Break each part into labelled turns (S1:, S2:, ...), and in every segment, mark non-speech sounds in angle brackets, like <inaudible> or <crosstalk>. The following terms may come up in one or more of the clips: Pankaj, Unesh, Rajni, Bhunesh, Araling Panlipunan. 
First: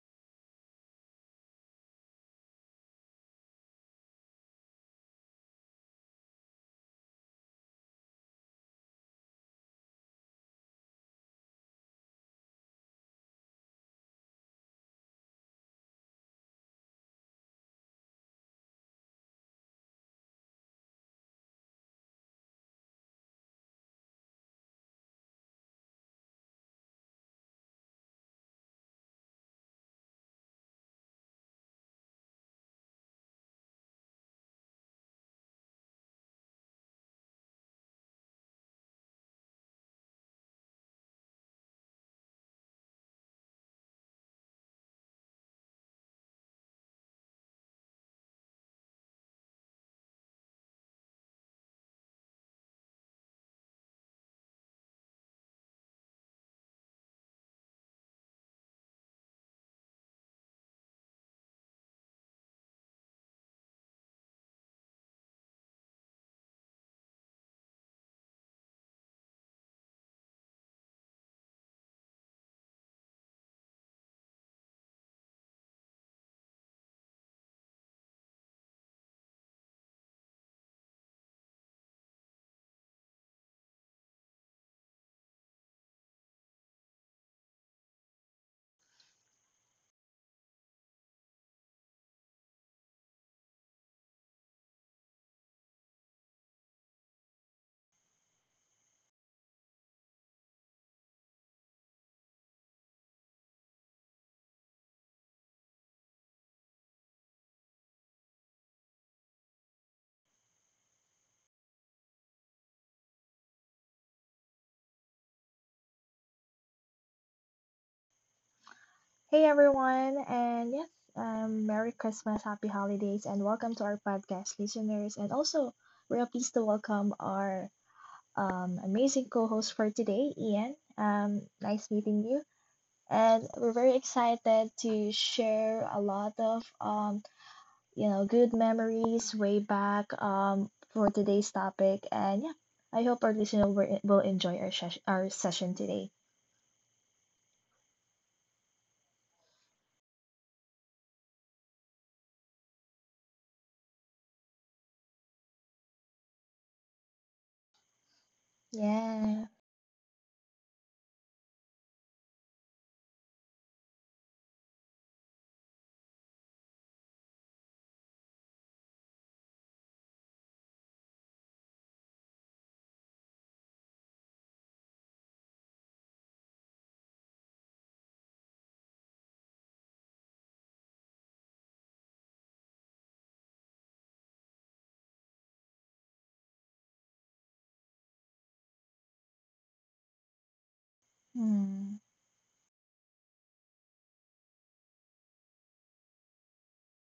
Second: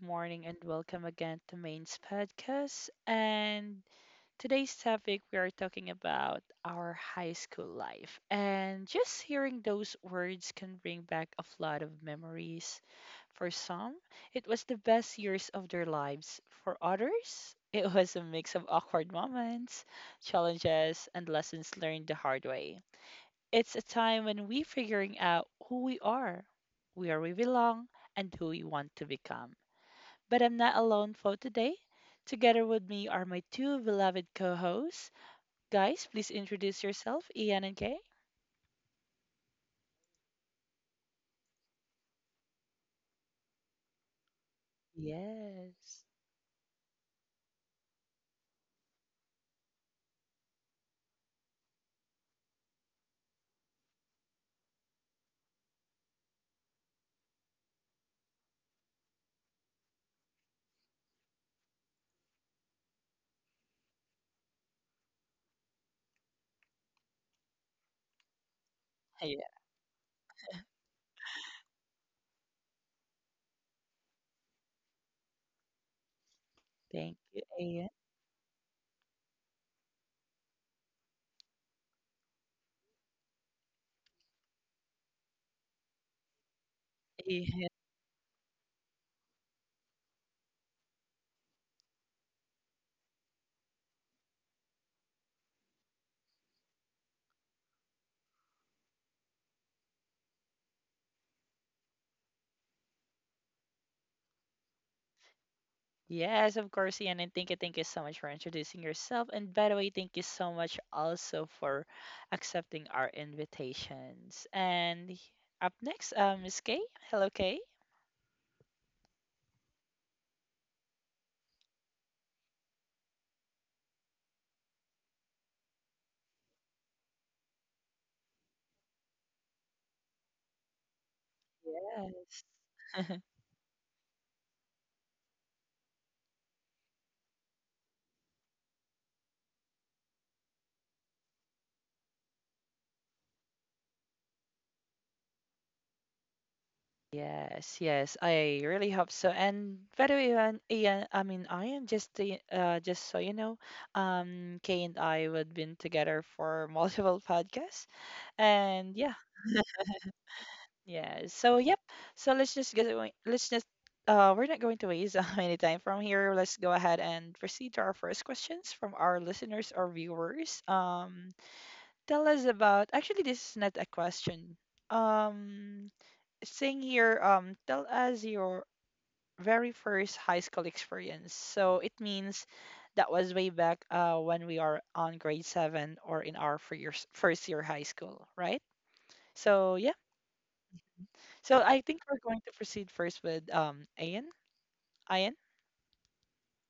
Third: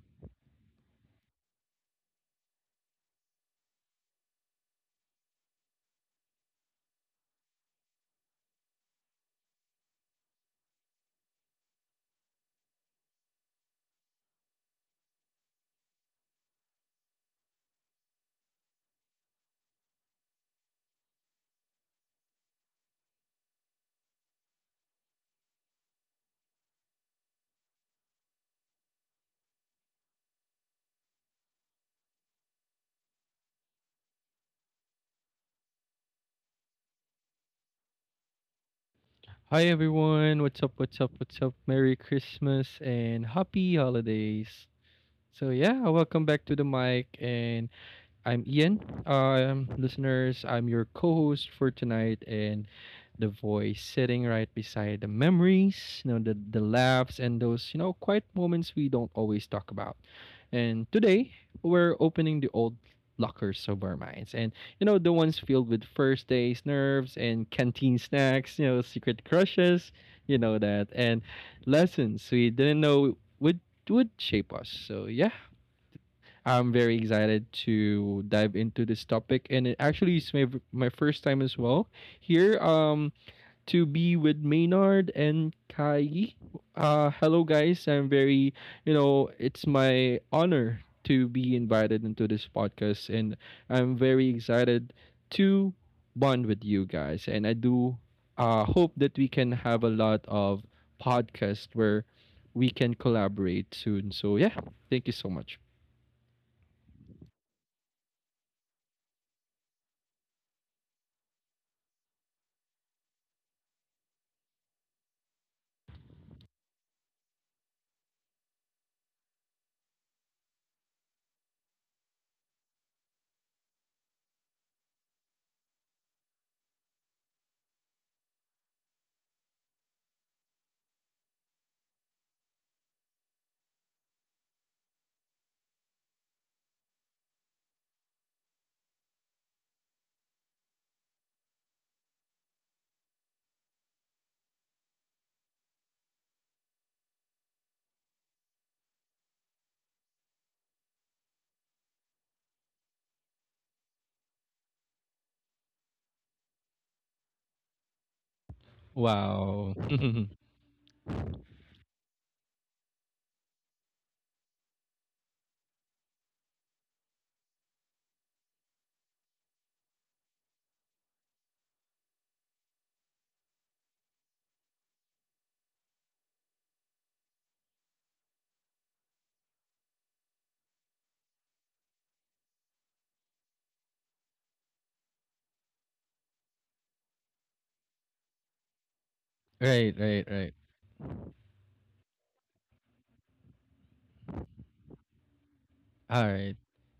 S1: morning, and welcome again to Main's podcast. And today's topic, we are talking about our high school life. And just hearing those words can bring back a flood of memories. For some, it was the best years of their lives. For others, it was a mix of awkward moments, challenges, and lessons learned the hard way. It's a time when we figuring out who we are, where we belong, and who we want to become. But I'm not alone for today. Together with me are my two beloved co-hosts. Guys, please introduce yourself, Ian and Kay.
S2: Hi everyone, what's up, what's up, what's up? Merry Christmas and happy holidays. So yeah, welcome
S1: Yes.
S2: back to the mic and I'm Ian. Listeners, I'm your co host for tonight, and the voice sitting right beside the memories, the laughs, and those, quiet moments we don't always talk about. And today, we're opening the old lockers of our minds. The ones filled with first days, nerves, and canteen snacks, secret
S1: Yeah.
S2: crushes, and lessons we didn't know would shape us. So yeah, I'm very
S1: Thank
S2: excited
S1: you, Ian.
S2: to dive into this topic, and it actually is my first time as well here. To be with Maynard and Kai. Hello guys.
S1: Ian.
S2: I'm very, it's my honor to be invited into this podcast, and I'm very excited to bond with you guys. And I do, hope that we can have a lot of podcasts where we can collaborate soon. So yeah, thank you so much.
S1: Yes, of course, Ian. And thank you so much for introducing yourself. And by the way, thank you so much also for accepting our invitations. And up next, Miss Kay. Hello, Kay.
S3: Hey everyone, and yes, Merry Christmas, Happy Holidays, and welcome to our podcast listeners. And also, we're pleased to welcome our amazing co host for today, Ian. Nice meeting you.
S1: Yes.
S3: And
S1: <laughs>
S3: we're very excited to share a lot of good memories way back for today's topic. And yeah, I hope our listener will enjoy our session today.
S1: Yes, yes, I really hope so. And by the way, Ian, Ian, I mean, I am just just so you know, Kay and I would been together for <laughs> multiple podcasts, and
S3: Yeah.
S1: yeah,
S2: Wow. <laughs>
S1: yeah. So yep. So let's just get away. Let's just we're not going to waste <laughs> any time from here. Let's go ahead and proceed to our first questions from our listeners or viewers. Tell us about. Actually, this is not a question. Um, Saying here, tell us your very first high school experience. So it means that was way back when we are on grade seven or in our first year high school, right?
S2: Right,
S1: So yeah,
S2: right, right.
S1: so
S3: Hmm.
S1: I think we're going to proceed first with Ian. Ian.
S2: All right.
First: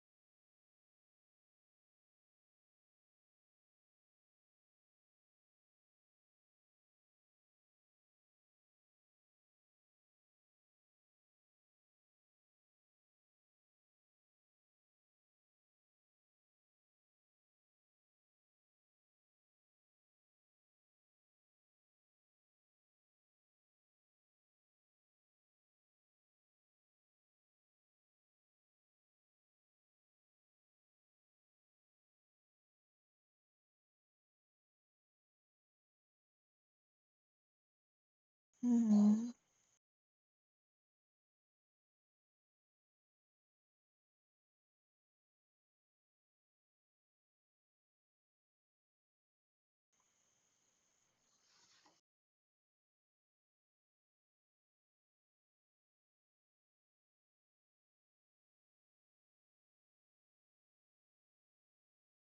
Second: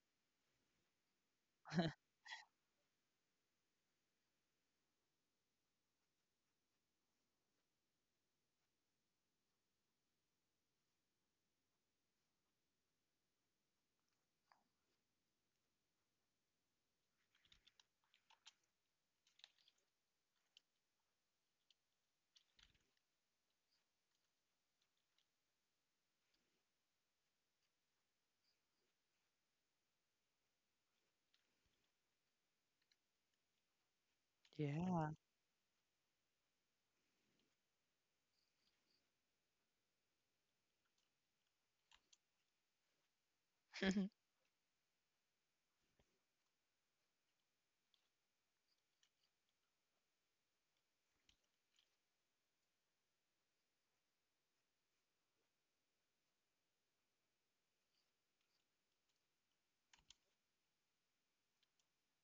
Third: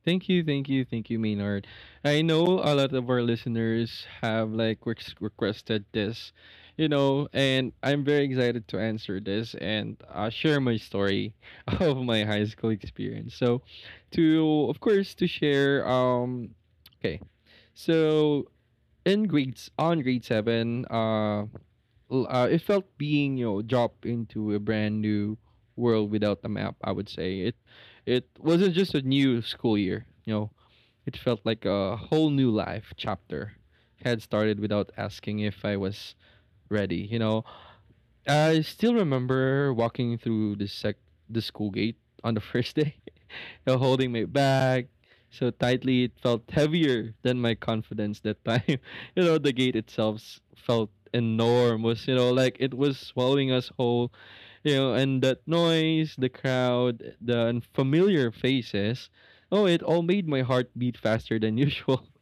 S2: Thank you, thank you, thank you, Maynard. I know a lot of our listeners have like requested this, and I'm very excited to answer this and share my story <laughs> of my high school experience. So, to of course to share. Okay, so in grades on grade 7, it felt being dropped into a brand new world without a map. I would say it wasn't just a new school year. You know, it felt like a whole new life chapter had started without
S1: Yeah,
S2: asking if I was ready. You know, I still
S3: Hmm.
S2: remember walking through the school gate on the <laughs> first day holding
S1: <laughs>
S2: me back so tightly. It felt heavier than my confidence that time. <laughs> The gate itself felt enormous, you know, like it was swallowing us whole. You know, and that noise, the crowd, the unfamiliar faces. Oh, it all made my heart beat faster than usual. <laughs>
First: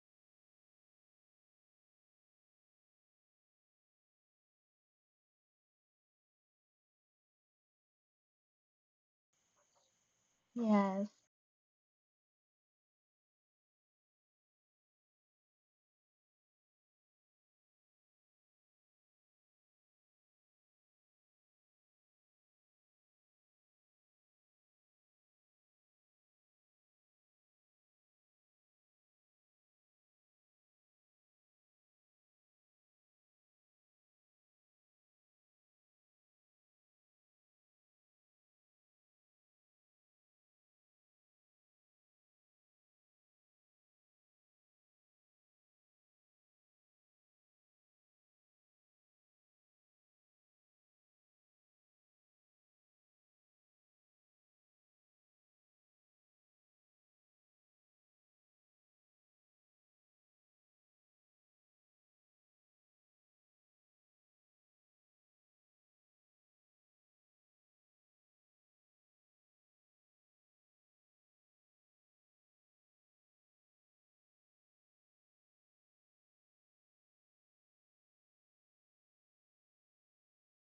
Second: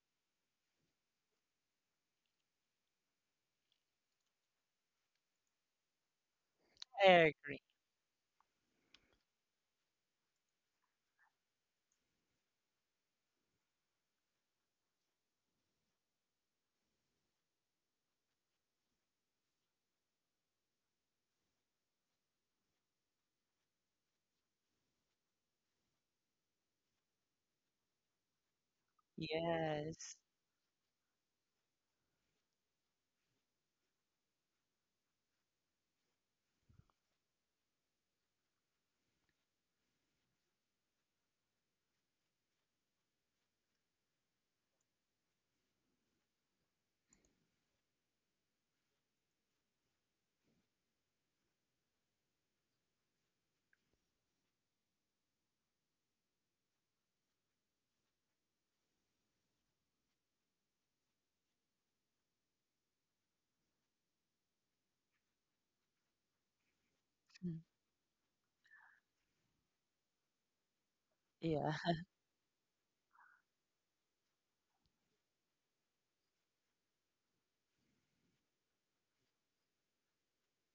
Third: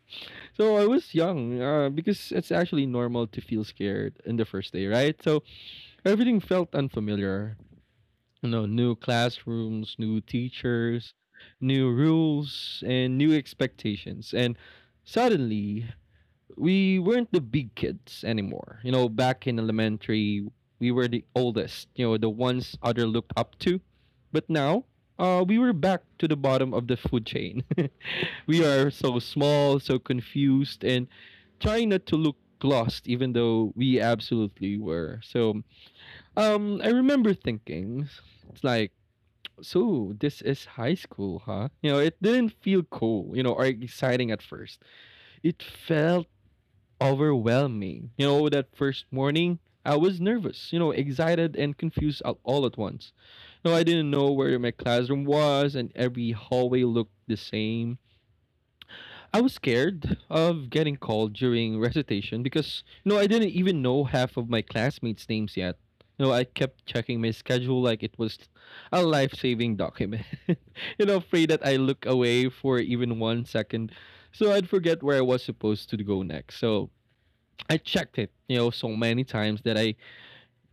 S2: So I was young, because it's actually normal to feel scared in the first day, right? So everything felt
S1: I
S2: unfamiliar,
S1: agree.
S2: you know, new classrooms, new
S3: Yes.
S2: teachers, new rules, and new expectations. And suddenly, we weren't the big kids anymore. You know, back in elementary, we were the oldest, you know, the ones other looked up to. But now, we were back to the bottom of the food chain. <laughs> We are so small, so
S1: Yes.
S2: confused, and trying not to look lost, even though we absolutely were. So, I remember thinking, it's like, so this is high school, huh? You know, it didn't feel cool, you know, or exciting at first. It felt overwhelming. You know, that first morning, I was nervous, you know, excited and confused all at once. You know, I didn't know where my classroom was, and every hallway looked the same. I was scared of getting called during recitation because you know I didn't even know half of my classmates' names yet. You know, I kept checking my
S1: Mm.
S2: schedule like it was a life-saving document. <laughs> You know, afraid that
S1: Yeah.
S2: I look away for even 1 second, so I'd forget where I was supposed to go next. So I checked it, you know, so many times that I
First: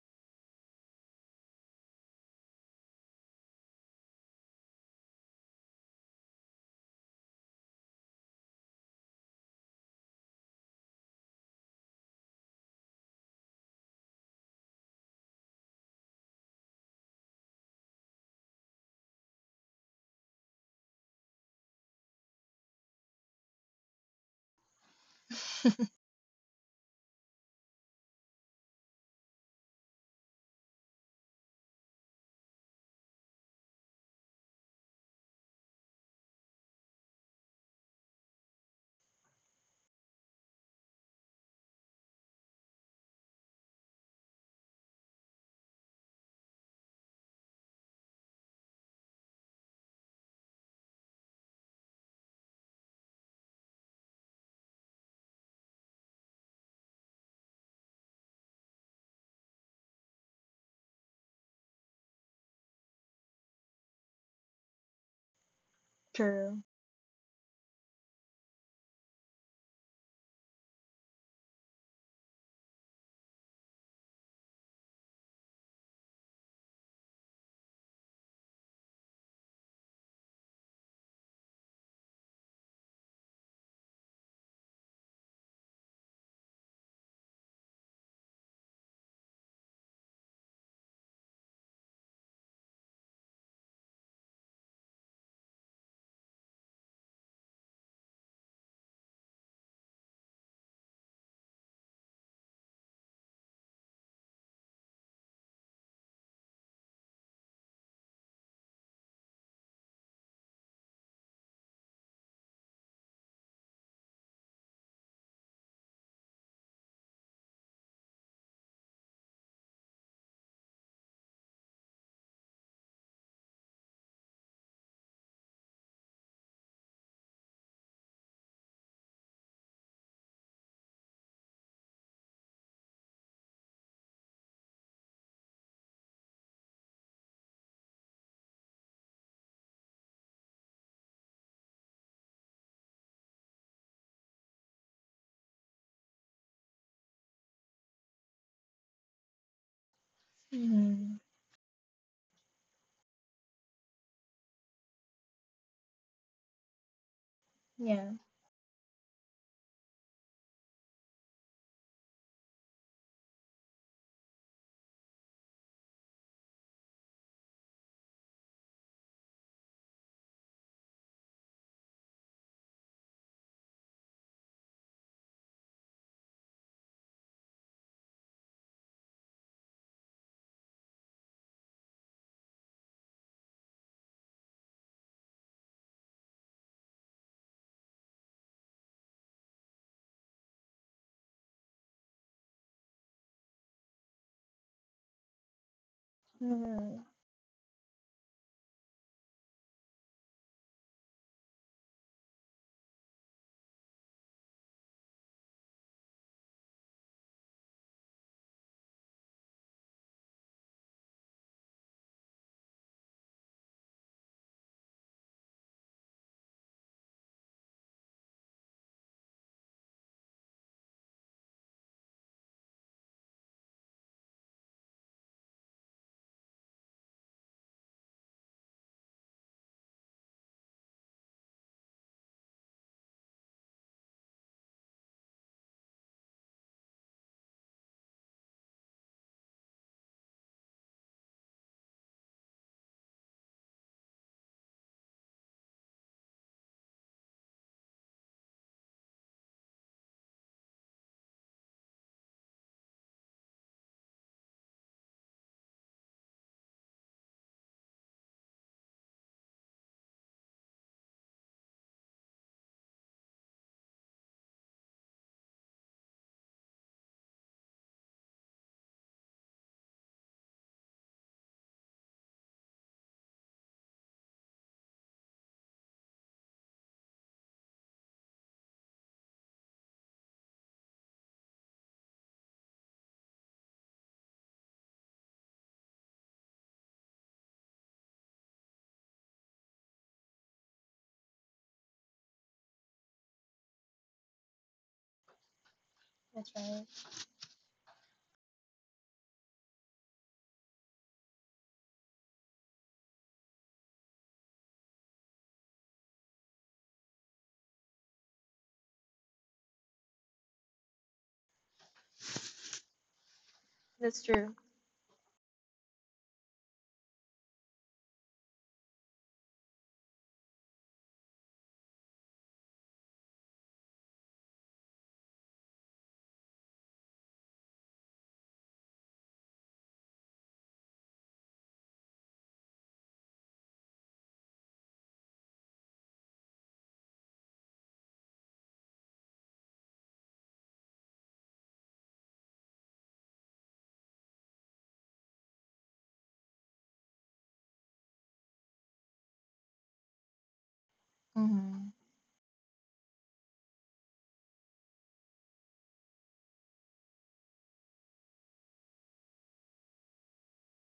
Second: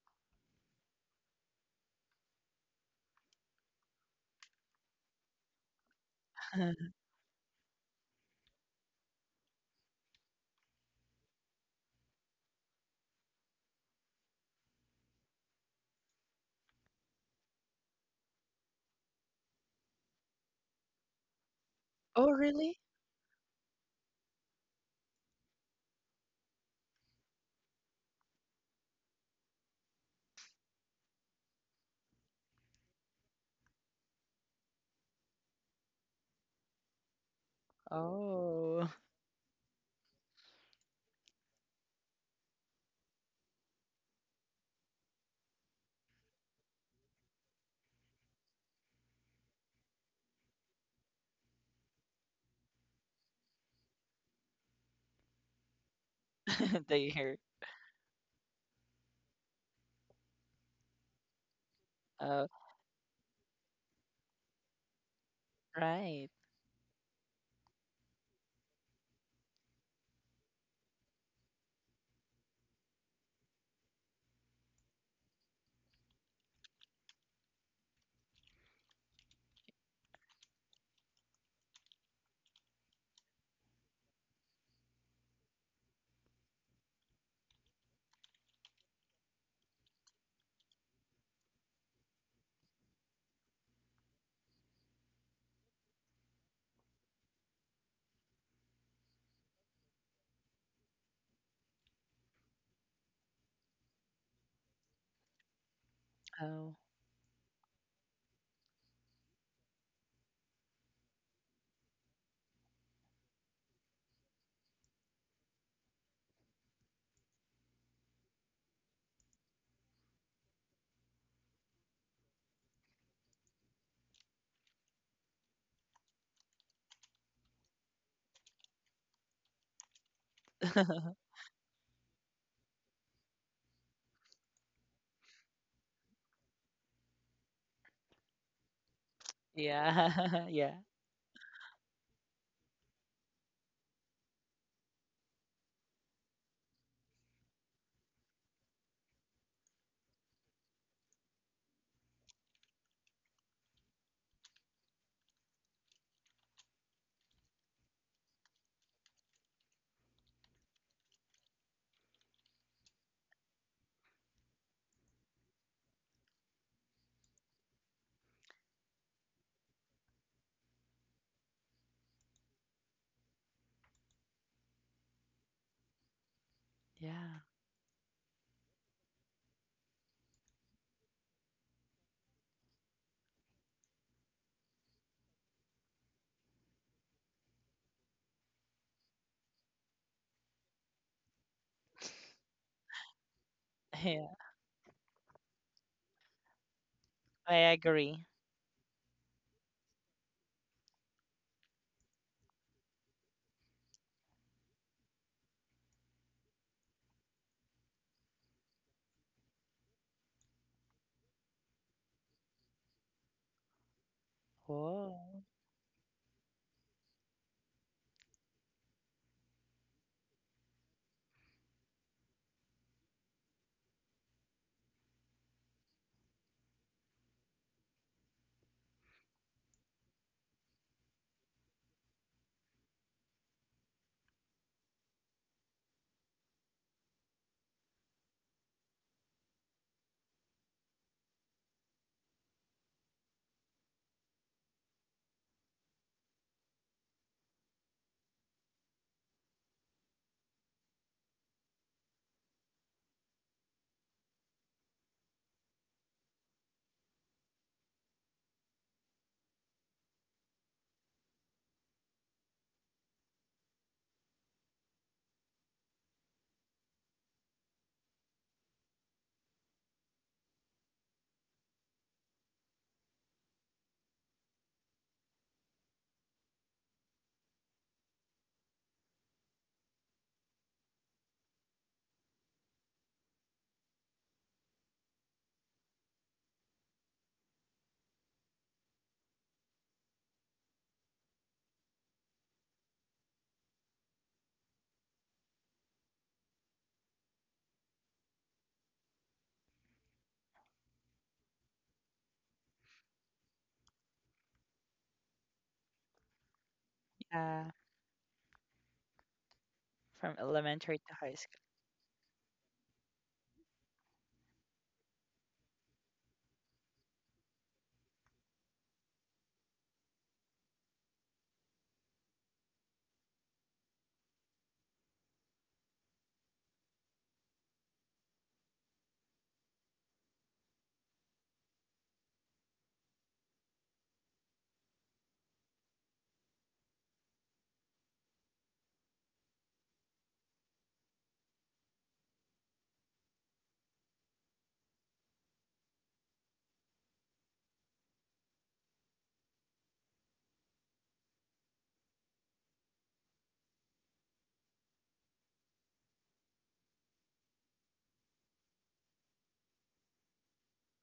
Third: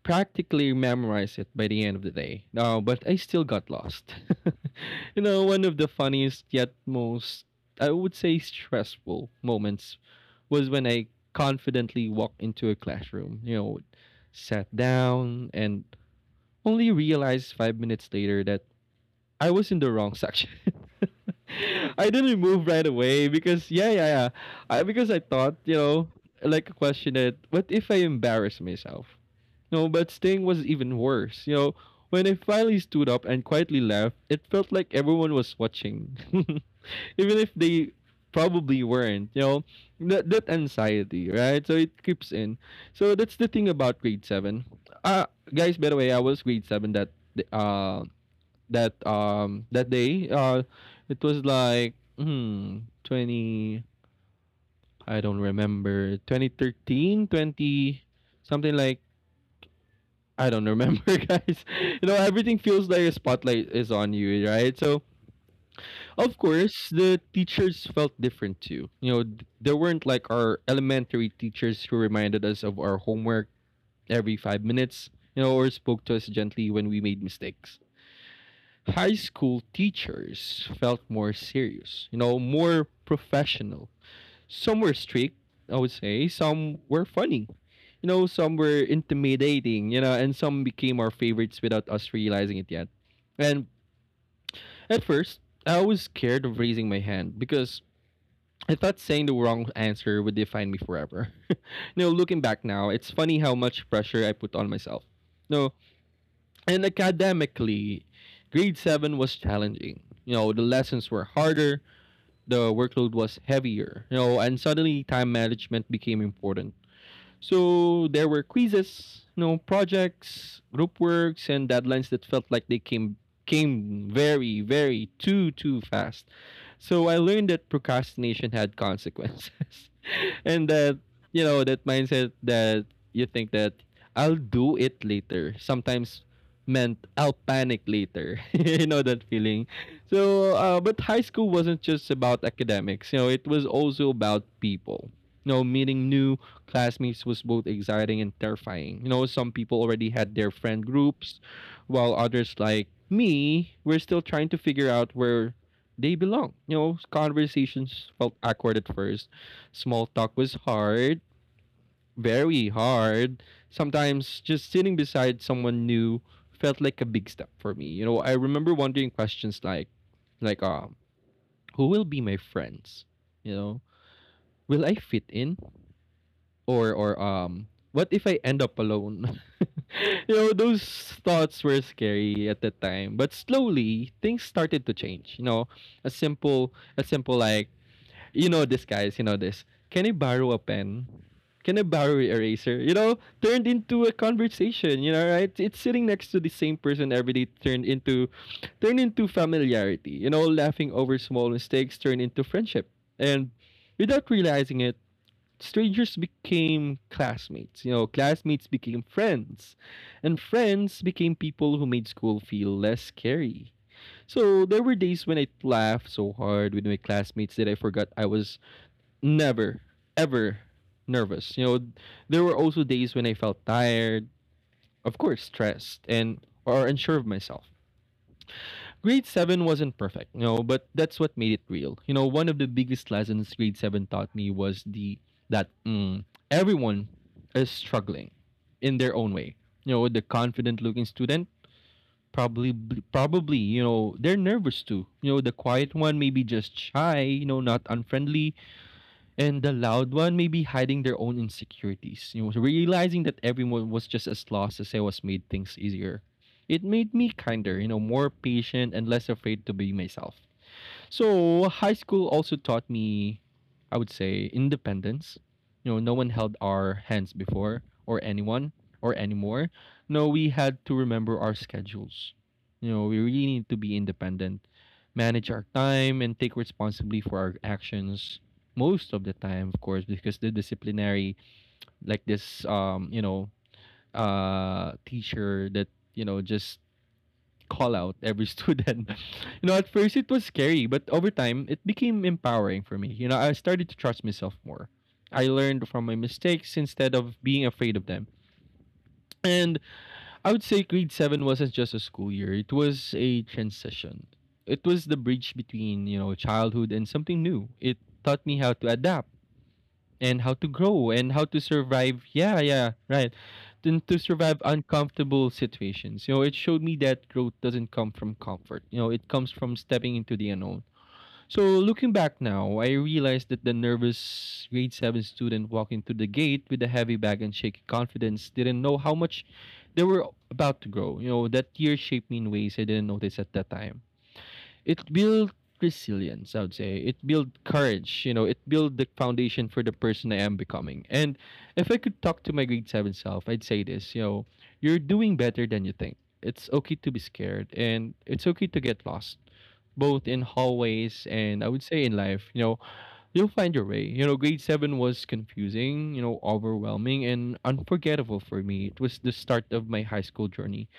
S2: practically memorized it by the end of the day. No, but I still got lost. <laughs> You know, one of the funniest yet
S1: <laughs>
S2: most, I would say, stressful moments was when I confidently walked into a classroom, you know, sat down, and only realized 5 minutes later that I was in the wrong section. <laughs> I
S1: Oh,
S2: didn't move
S1: really?
S2: right away because yeah yeah yeah I, because I thought you know like a question that what if I embarrass myself, no, but staying was even worse. You know, when I finally stood up and quietly left, it felt like everyone was watching, <laughs> even if they probably
S1: Oh,
S2: weren't. You know, that anxiety, right? So it creeps in. So that's the thing about grade 7. Uh Guys, by the way, I was grade 7 that that day. It was like hmm 20. I don't remember, twenty
S1: <laughs> they
S2: thirteen,
S1: hear.
S2: 20 something like I don't remember, <laughs> guys. You know,
S1: Oh,
S2: everything feels like a spotlight is on you, right? So,
S1: right.
S2: of
S3: True.
S2: course, the teachers felt different too. You know, there weren't like our elementary teachers who reminded us of our homework every 5 minutes, you know, or spoke to us gently when we made mistakes. High school teachers felt more serious, you know, more professional, some were strict, I would say. Some were funny. You know, some were intimidating, you know, and some became our favorites without us realizing it yet. And at first, I was scared of raising my hand because I thought saying the wrong answer would define me forever. <laughs> You know, looking back now, it's funny how much pressure I put on myself. No,
S1: Oh,
S2: and academically, grade 7 was challenging. You know, the lessons were harder, the workload was heavier, you know, and suddenly time management became important. So there were quizzes, no projects, group works, and deadlines that felt like they came very, too fast. So I learned that procrastination had consequences. <laughs> And that
S1: <laughs>
S2: you know that mindset that you think that I'll do it later. Sometimes meant I'll panic later. <laughs> You know that feeling.
S1: yeah, <laughs>
S2: So,
S1: yeah,
S2: but high school wasn't just about academics. You know, it was also about people. You know, meeting new classmates was both exciting and terrifying. You know, some people already had their friend
S3: Hmm.
S2: groups, while others, like me, were still trying to figure out where they belong. You know, conversations
S3: Yeah.
S2: felt awkward at first. Small talk was hard, very hard. Sometimes just sitting beside someone new felt like a big step for me. You know, I remember wondering questions like like um who will be my friends? You know, will I fit in or or
S1: yeah.
S2: um what if I end up alone? <laughs> You know, those thoughts were scary at the time, but slowly things started to change. You know, a simple a simple like you know this, guys. You know this. Can I borrow a pen? Can I borrow an eraser? You know, turned into a
S1: Yeah,
S2: conversation. You know, right? It's sitting next to the same
S3: Hmm.
S2: person every day.
S1: I agree.
S2: Turned into familiarity. You know, laughing over small mistakes turned into friendship, and without realizing it, strangers became classmates. You know, classmates became friends, and friends became people who made school feel less scary. So there were
S1: Oh,
S2: days when I laughed so hard with my classmates that I forgot I was never ever nervous. You know, there were also days when I felt tired, of course, stressed, and or unsure of myself. Grade 7 wasn't perfect, you know, but that's what made it real. You know, one of the biggest lessons grade 7 taught me was the that everyone is struggling in their own way. You know, the confident looking student probably probably, you know, they're nervous too. You know, the quiet one maybe just shy, you know, not unfriendly, and the loud one may be hiding their own insecurities. You know, so realizing that everyone was just as lost as I was made things easier. It made me kinder, you know, more patient and less afraid to be myself. So high school also taught me, I would say, independence. You know, no one held our hands before, or anyone, or anymore. No, we had to remember our schedules. You know, we really need to be independent, manage our time, and take responsibility for our actions most of the time, of course, because the disciplinary, like this, you know, teacher that you know just call out every student. <laughs> You know, at first it was scary, but over time it became empowering for me. You know, I started to trust myself more. I learned from my
S3: That's
S2: mistakes
S3: right.
S2: instead of being afraid of them. And I would say grade 7 wasn't just a school year, it was a transition. It was the bridge between, you know, childhood and something
S1: yeah,
S2: new. It taught me how to adapt,
S1: from
S2: and how to
S1: elementary to
S2: grow
S1: high
S2: and how
S1: school.
S2: to survive. Yeah, yeah, right. And to
S3: That's true.
S2: survive uncomfortable situations. You know, it showed me that growth doesn't come from comfort. You know, it comes from stepping into the unknown. So looking back now, I realized that the nervous grade 7 student walking through the gate with a heavy bag and shaky confidence didn't know how much they were about to grow. You know, that year shaped me in ways I didn't notice at that time it built resilience, I would say. It built courage, you know, it built the foundation for the person I am becoming. And if I could talk to my grade 7 self, I'd say this, you know, you're doing better than you think. It's okay to be scared and it's okay to get lost, both in hallways and, I would
S3: Hmm.
S2: say, in life, you know. You'll find your way. You know, grade 7 was confusing, you know, overwhelming, and unforgettable for me. It was the start of my high school journey.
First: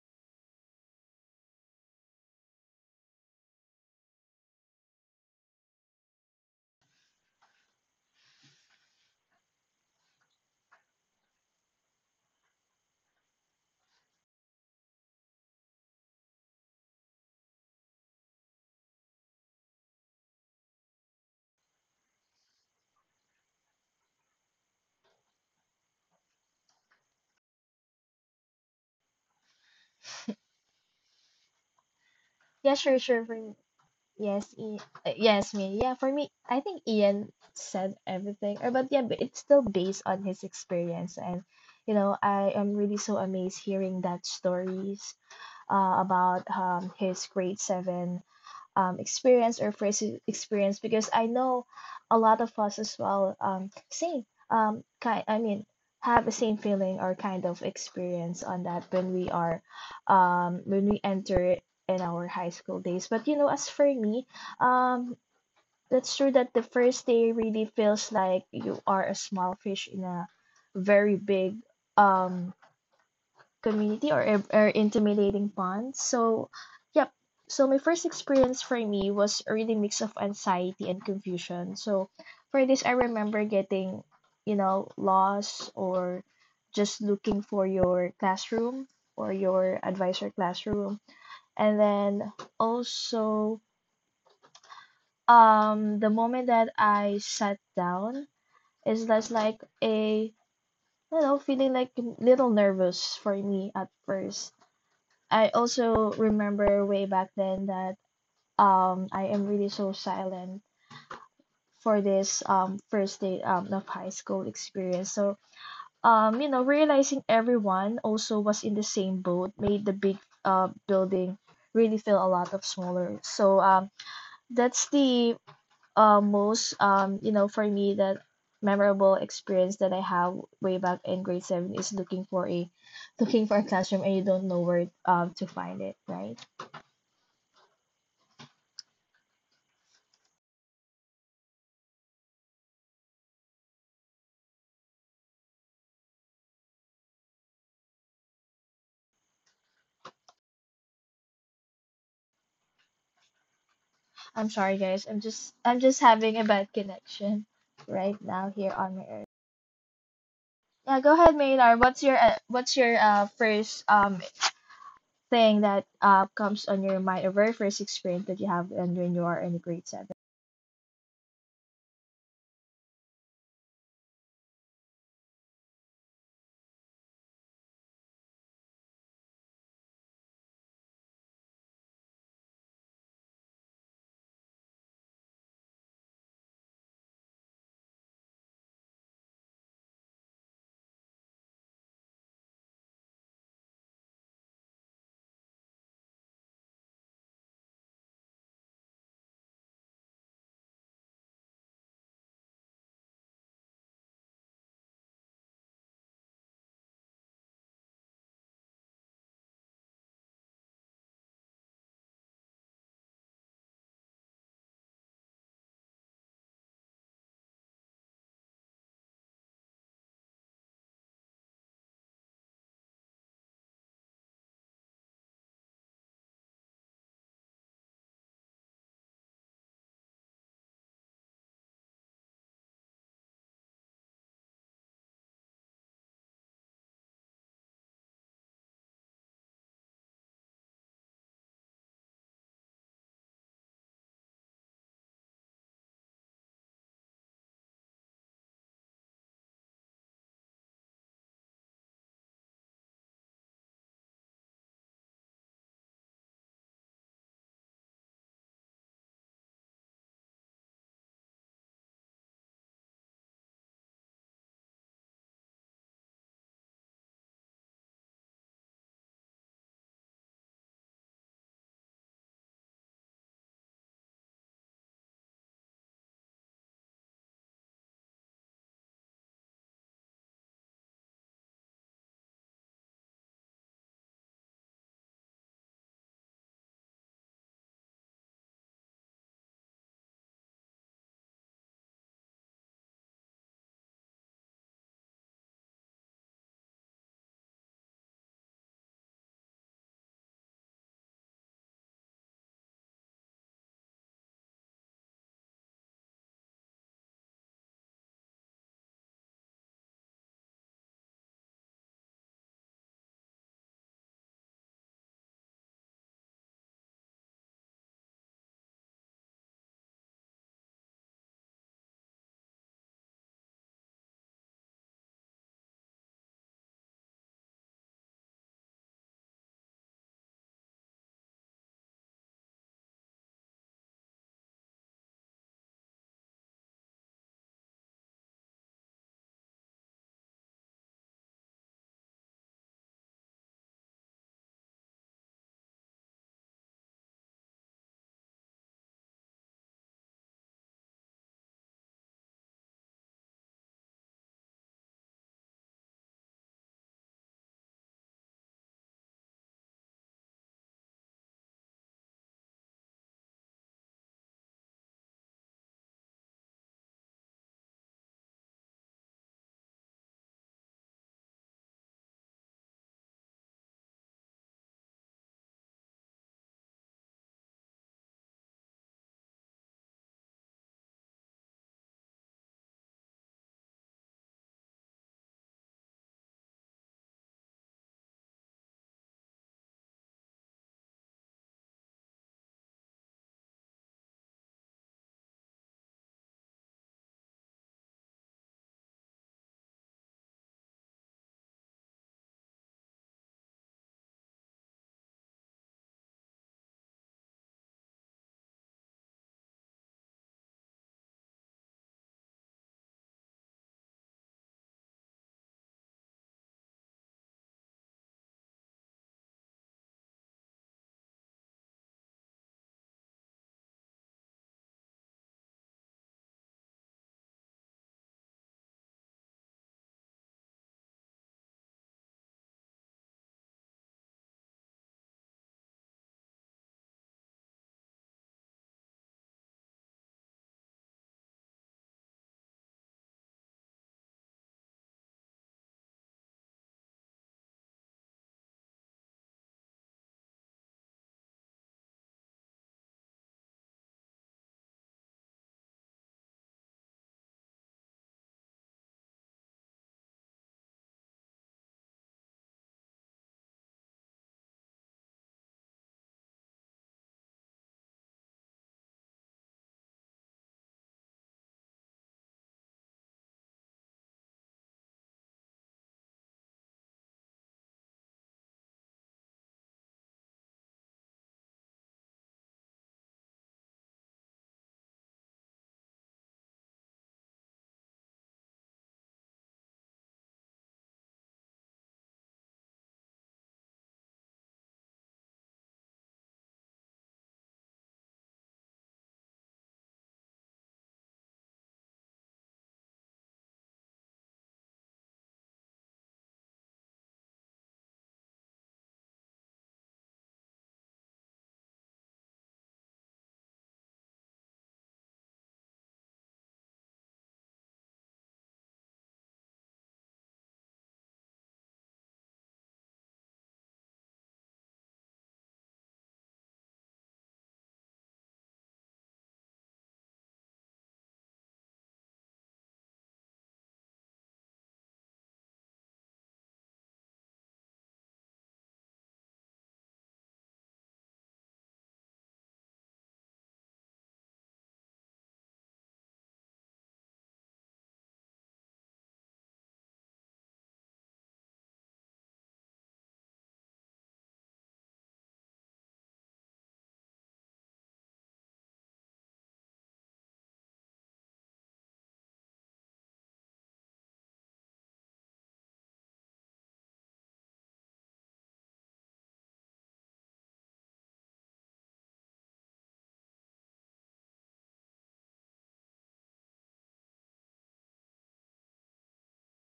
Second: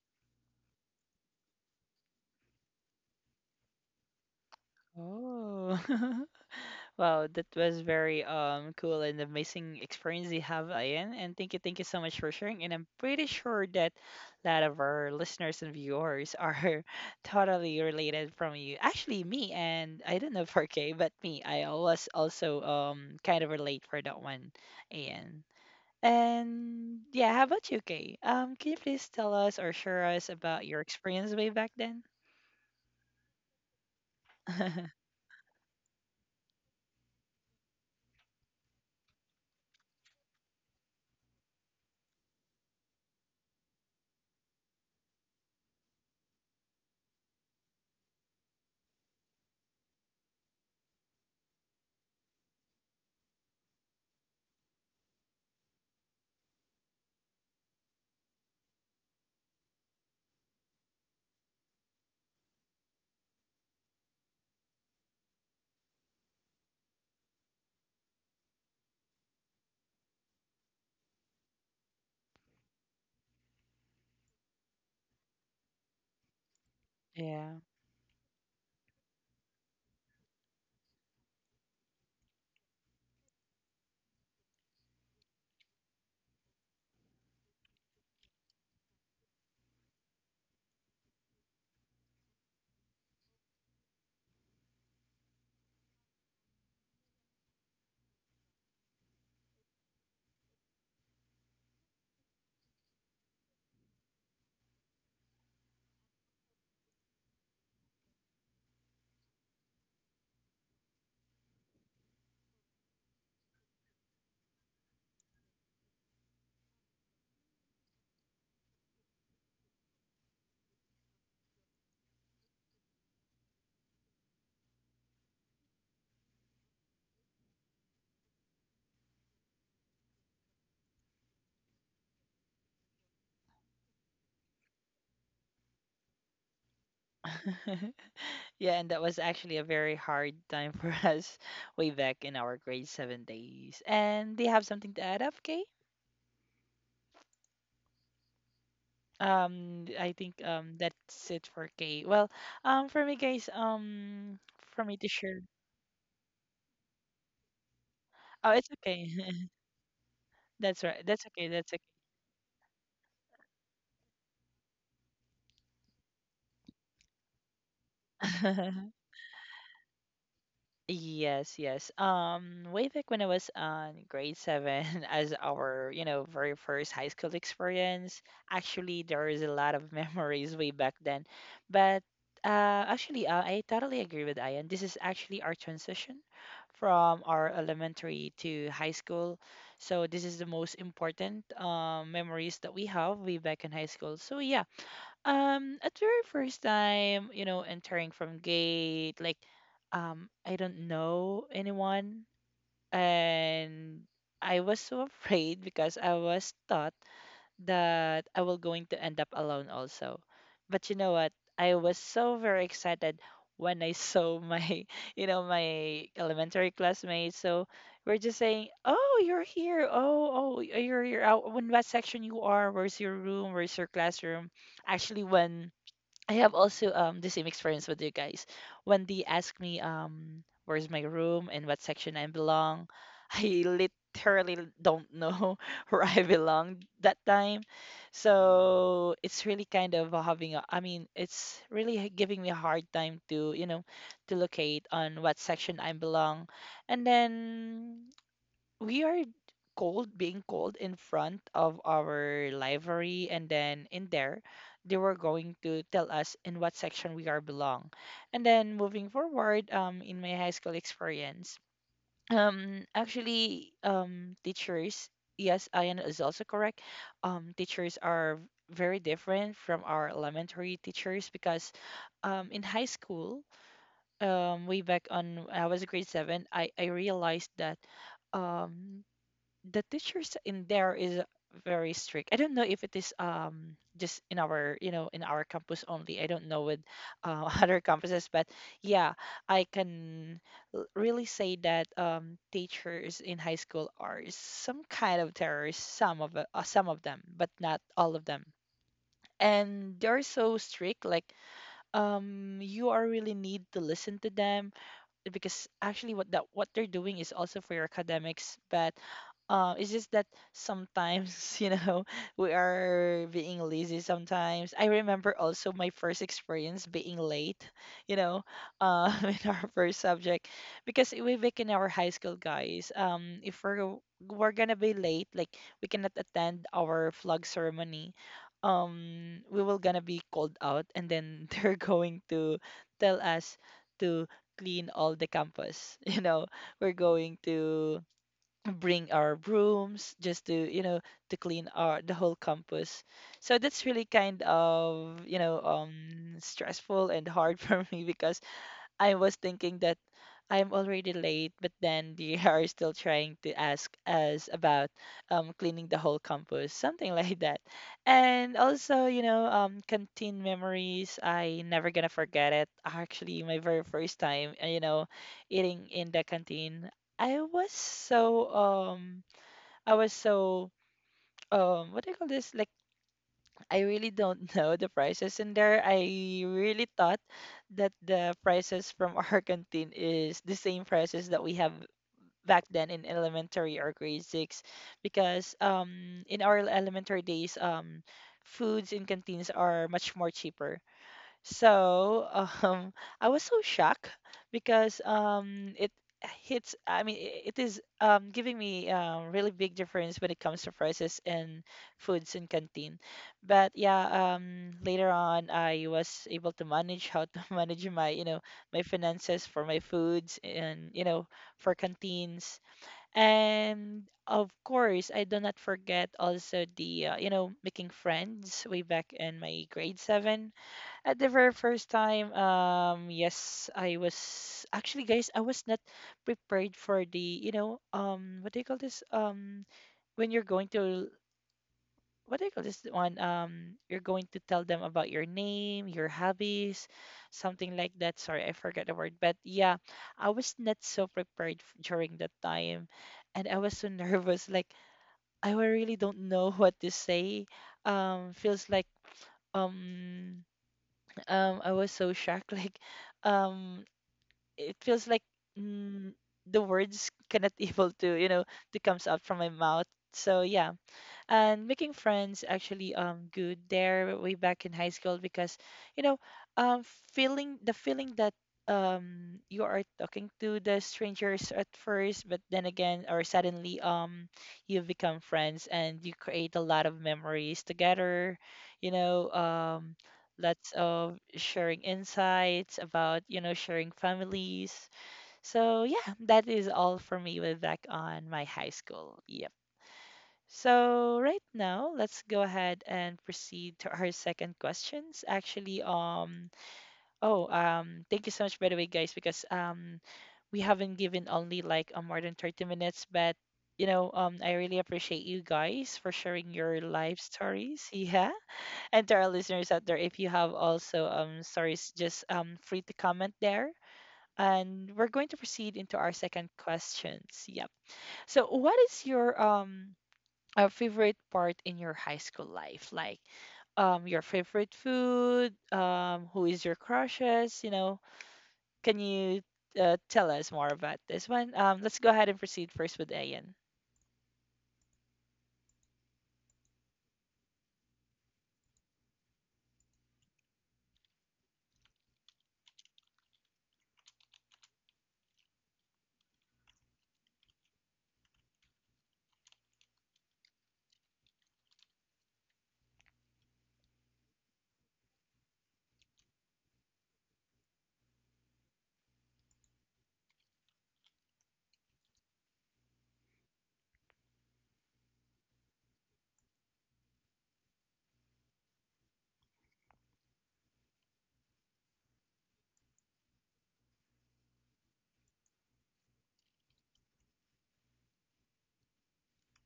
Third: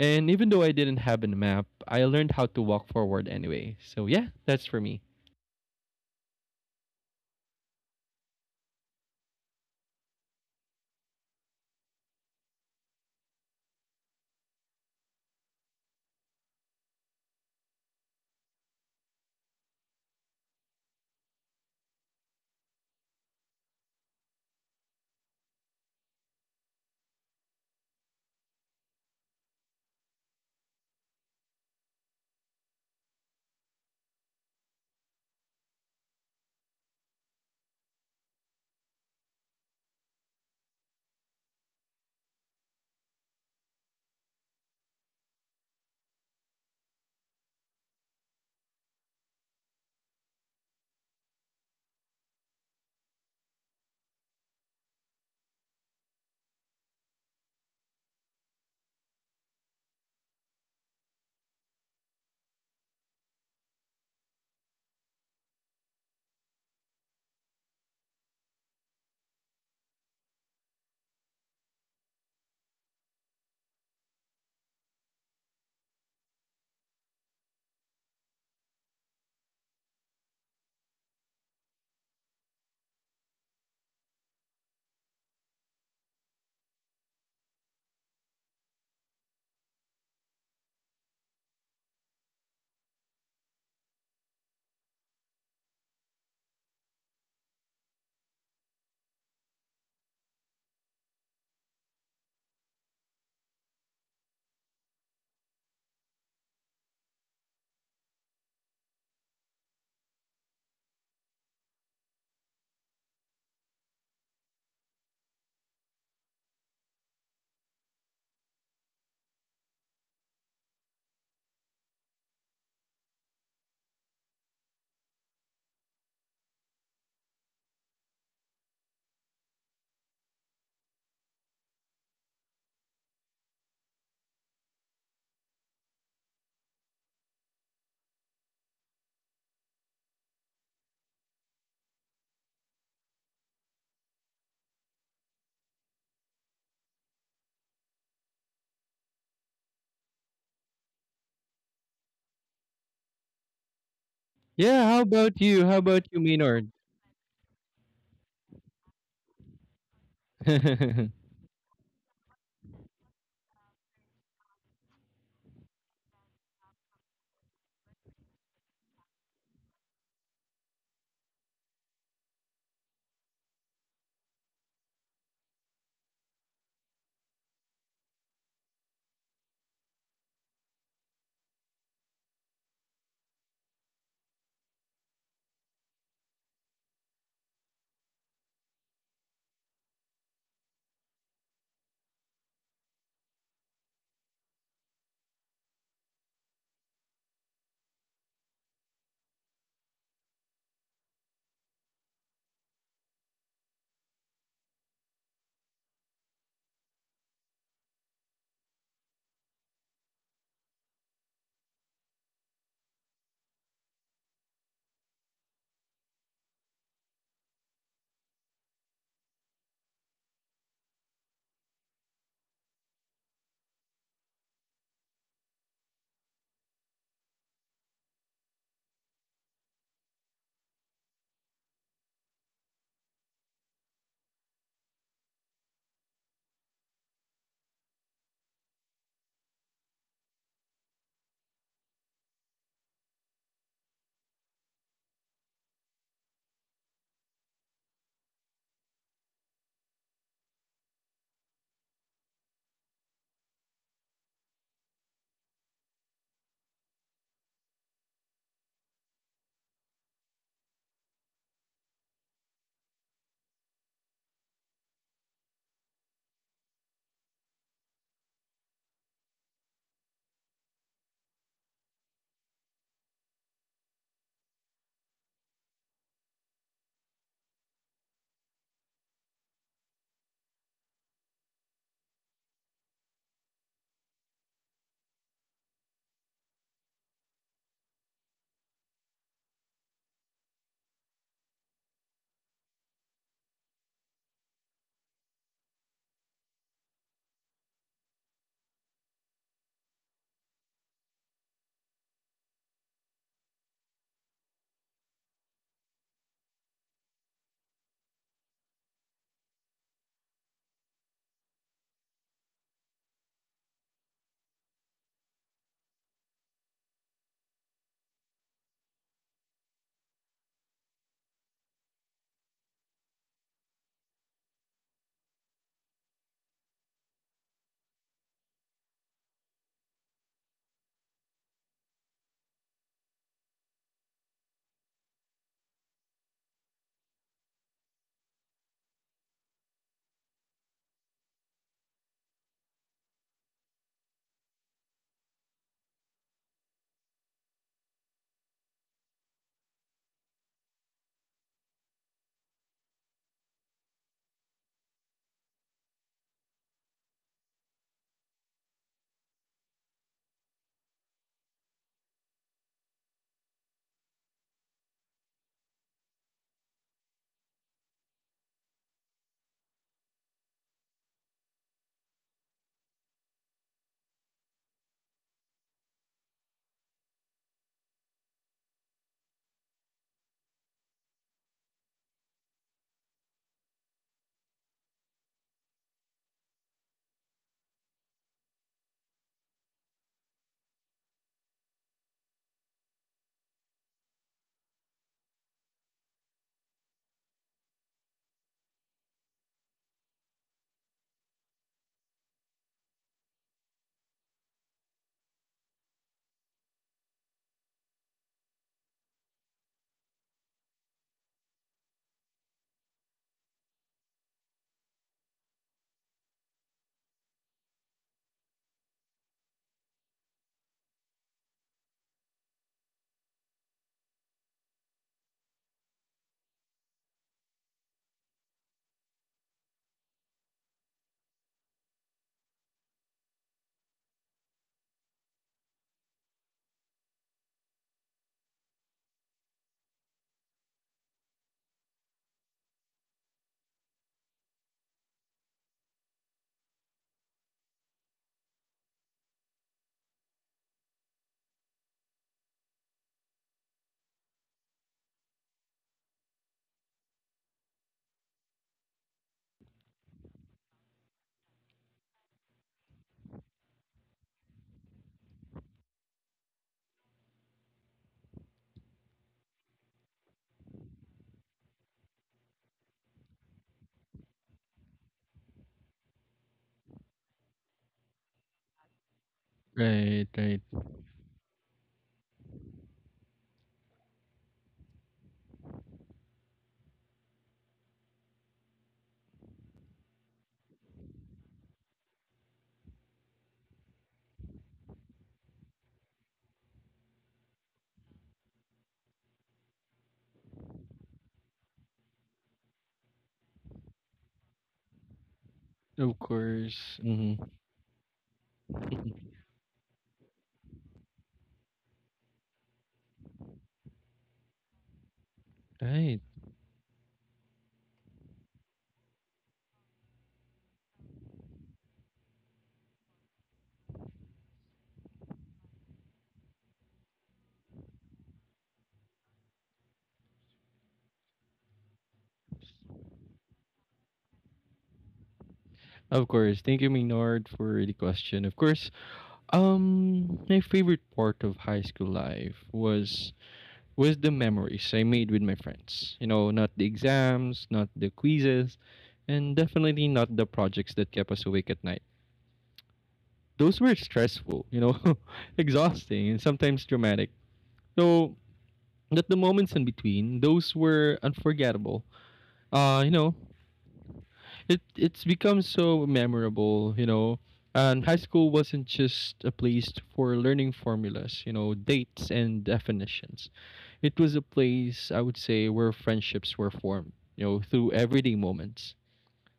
S2: And even though I didn't have a map, I learned how to walk forward anyway. So, yeah, that's for me.
S1: Oh, <laughs> wow, that was very cool and amazing experience you have, Ian. And thank you so much for sharing. And I'm pretty sure that a lot of our listeners and viewers are <laughs> totally related from you. Actually, me and I don't know for Kay, but me, I always also kind of relate for that one, Ian. And yeah, how about you, Kay? Can you please tell us or share us about your experience way back then?
S3: Yeah, sure, sure. For me. Yes, e
S1: <laughs>
S3: yes, me. Yeah, for me, I think Ian said everything. But yeah, but it's still based on his experience, and you know, I am really so amazed hearing that stories about his grade seven experience or first experience because I know a lot of us as well same kind I mean have the same feeling or kind of experience on that when we are when we enter in our high school days. But you know, as for me, um, that's true that the first day really feels like you are a small fish in a very big um community, or, or intimidating bonds. So, yep.
S1: Yeah.
S3: So my first experience for me was a really mix of anxiety and confusion. So for this, I remember getting, you know, lost or just looking for your classroom or your advisor classroom. And then also, the moment that I sat down is less like a you know feeling like little nervous for me at first. I also remember way back then that I am really so silent for this first day of high school experience. So you know realizing everyone also was in the same boat made the big building really feel a lot of smaller. So that's the most you know for me that memorable experience that I have way back in grade seven is looking for a classroom and you don't know where to find it, right?
S1: <laughs> Yeah, and that was actually a very hard time for us <laughs> way back in our grade seven days. And do you have something to add up, Kay? I think that's it for Kay. Well, for me, guys,
S3: I'm sorry,
S1: for
S2: Yeah,
S1: me
S2: how
S1: to
S3: guys. I'm
S1: share.
S2: about
S3: just
S2: you? How
S3: I'm just
S2: about you,
S3: having a bad
S2: Maynard?
S3: connection right
S1: Oh,
S3: now
S1: it's
S3: here on my
S1: okay.
S3: earth.
S1: <laughs> That's
S3: Yeah,
S1: right.
S3: go
S1: That's
S2: <laughs>
S3: ahead,
S1: okay. That's
S3: Maynard. What's your first thing that comes on your mind? Or very first experience that you have
S1: okay. <laughs>
S3: and when you are in grade seven?
S1: Yes, yes. Way back when I was on grade seven, <laughs> as our, very first high school experience, actually there is a lot of <laughs> memories way back then. But actually, I totally agree with Ian. This is actually our transition from our elementary to high school. So this is the most important memories that we have way back in high school. So yeah, at very first time, entering from gate, like, I don't know anyone, and I was so <laughs> afraid because I was taught that I will going to end up alone also. But you know what? I was so very excited when I saw my, <laughs> my elementary classmates. So we're just saying, "Oh, you're here! Oh, oh, you're out. When what section you are? Where's your room? Where's your classroom?" Actually, when I have also the same experience with you guys. When they ask me where's my room and what section I belong, <laughs> I literally don't know <laughs> where I belong that time. So it's really kind of having a, I mean, it's really giving me a hard time to locate on what section I belong. And then we are cold being cold in front of our library, and then in there they were going to tell us in what section we are belong. And then moving forward in my high school experience, actually, teachers, yes, Ian is also correct, teachers are very different from our elementary teachers, because in high school, way back on I was grade 7, I realized that um the teachers in there is very strict. I don't know if it is just in our campus only. I don't know with <laughs> other campuses, but yeah, I can really say that teachers in high school are some kind of terrorists. Some of some of them, but not all of them. And they're so strict. Like you are really need to listen to them, because actually what they're doing is also for your academics, but it's just that sometimes <laughs> we are being lazy. Sometimes I remember also my first experience being late, you know <laughs> in our first subject, because we back in our high school, guys, if we're gonna be late, like we cannot attend our flag ceremony, we will gonna be called out, and then <laughs> they're going to tell us to clean all the campus. <laughs> You know, we're going to bring our brooms just to clean our the whole campus. So that's really kind of stressful and hard <laughs> for me, because I was thinking that I'm already late, but then they <laughs> are still trying to ask us about cleaning the whole campus, something <laughs> like that. And also, canteen memories. I never gonna forget it. Actually, my very first time, eating in the canteen. I was so um, I was so what do you call this? Like I really don't <laughs> know the prices in there. I really thought that the prices from our <laughs> canteen is the same prices that we have back then in elementary or grade six, because in our elementary days foods in canteens are much more cheaper. So, <laughs> um, I was so shocked, because it hits, I mean, it is giving me a really big difference when it comes to prices and foods in canteen. But yeah, later on, I was able to manage how to <laughs> manage my finances for my foods and, for canteens. And of course, I do not forget also making friends way back in my grade seven at the very first time. Yes, I was actually, guys, I was not prepared for the, what do you call this? When you're going to, what do you call this one? You're going to tell them about your name, your hobbies, something like that. Sorry, I forgot the word, but yeah, I was not so prepared during that time, and I was so <laughs> nervous. Like I really don't know what to say. Feels like um I was so shocked, <laughs> like um it feels like mm, the words cannot <laughs> able to you know to comes out from my mouth. So yeah, and making friends actually good there way back in high school, because you know um feeling the feeling that you are talking to the strangers at first, but then again or suddenly you become friends and you create a lot of memories together, you know um
S2: Right,
S1: lots
S2: right.
S1: of sharing insights about, sharing families. So yeah, that is all for me with back on my high school. So right now, let's go ahead and proceed to our second questions. Actually, oh, thank you so much by the way, guys, because we haven't given only like more than 30 minutes, but I really appreciate you guys for
S2: Of
S1: sharing your life
S2: course. Hmm.
S1: stories. <laughs> Yeah, and to our
S2: <laughs>
S1: listeners out there, if you have also stories, just free to comment there. And we're going to proceed into our
S2: Right.
S1: second questions. Yep. So, what is your a favorite part in your high school life, like your favorite food, who is your crushes, can you tell us more about this one, let's go ahead and proceed first with Ayan.
S2: Of course. Thank you, Maynard, for the question. Of course. My favorite part of high school life was the memories I made with my friends. You know, not the exams, not the quizzes, and definitely not the projects that kept us awake at night. Those were stressful, you know, <laughs> exhausting and sometimes dramatic. So that the moments in between, those were unforgettable. You know, it's become so memorable, you know. And high school wasn't just a place for learning formulas, you know, dates and definitions. It was a place, I would say, where friendships were formed, you know, through everyday moments.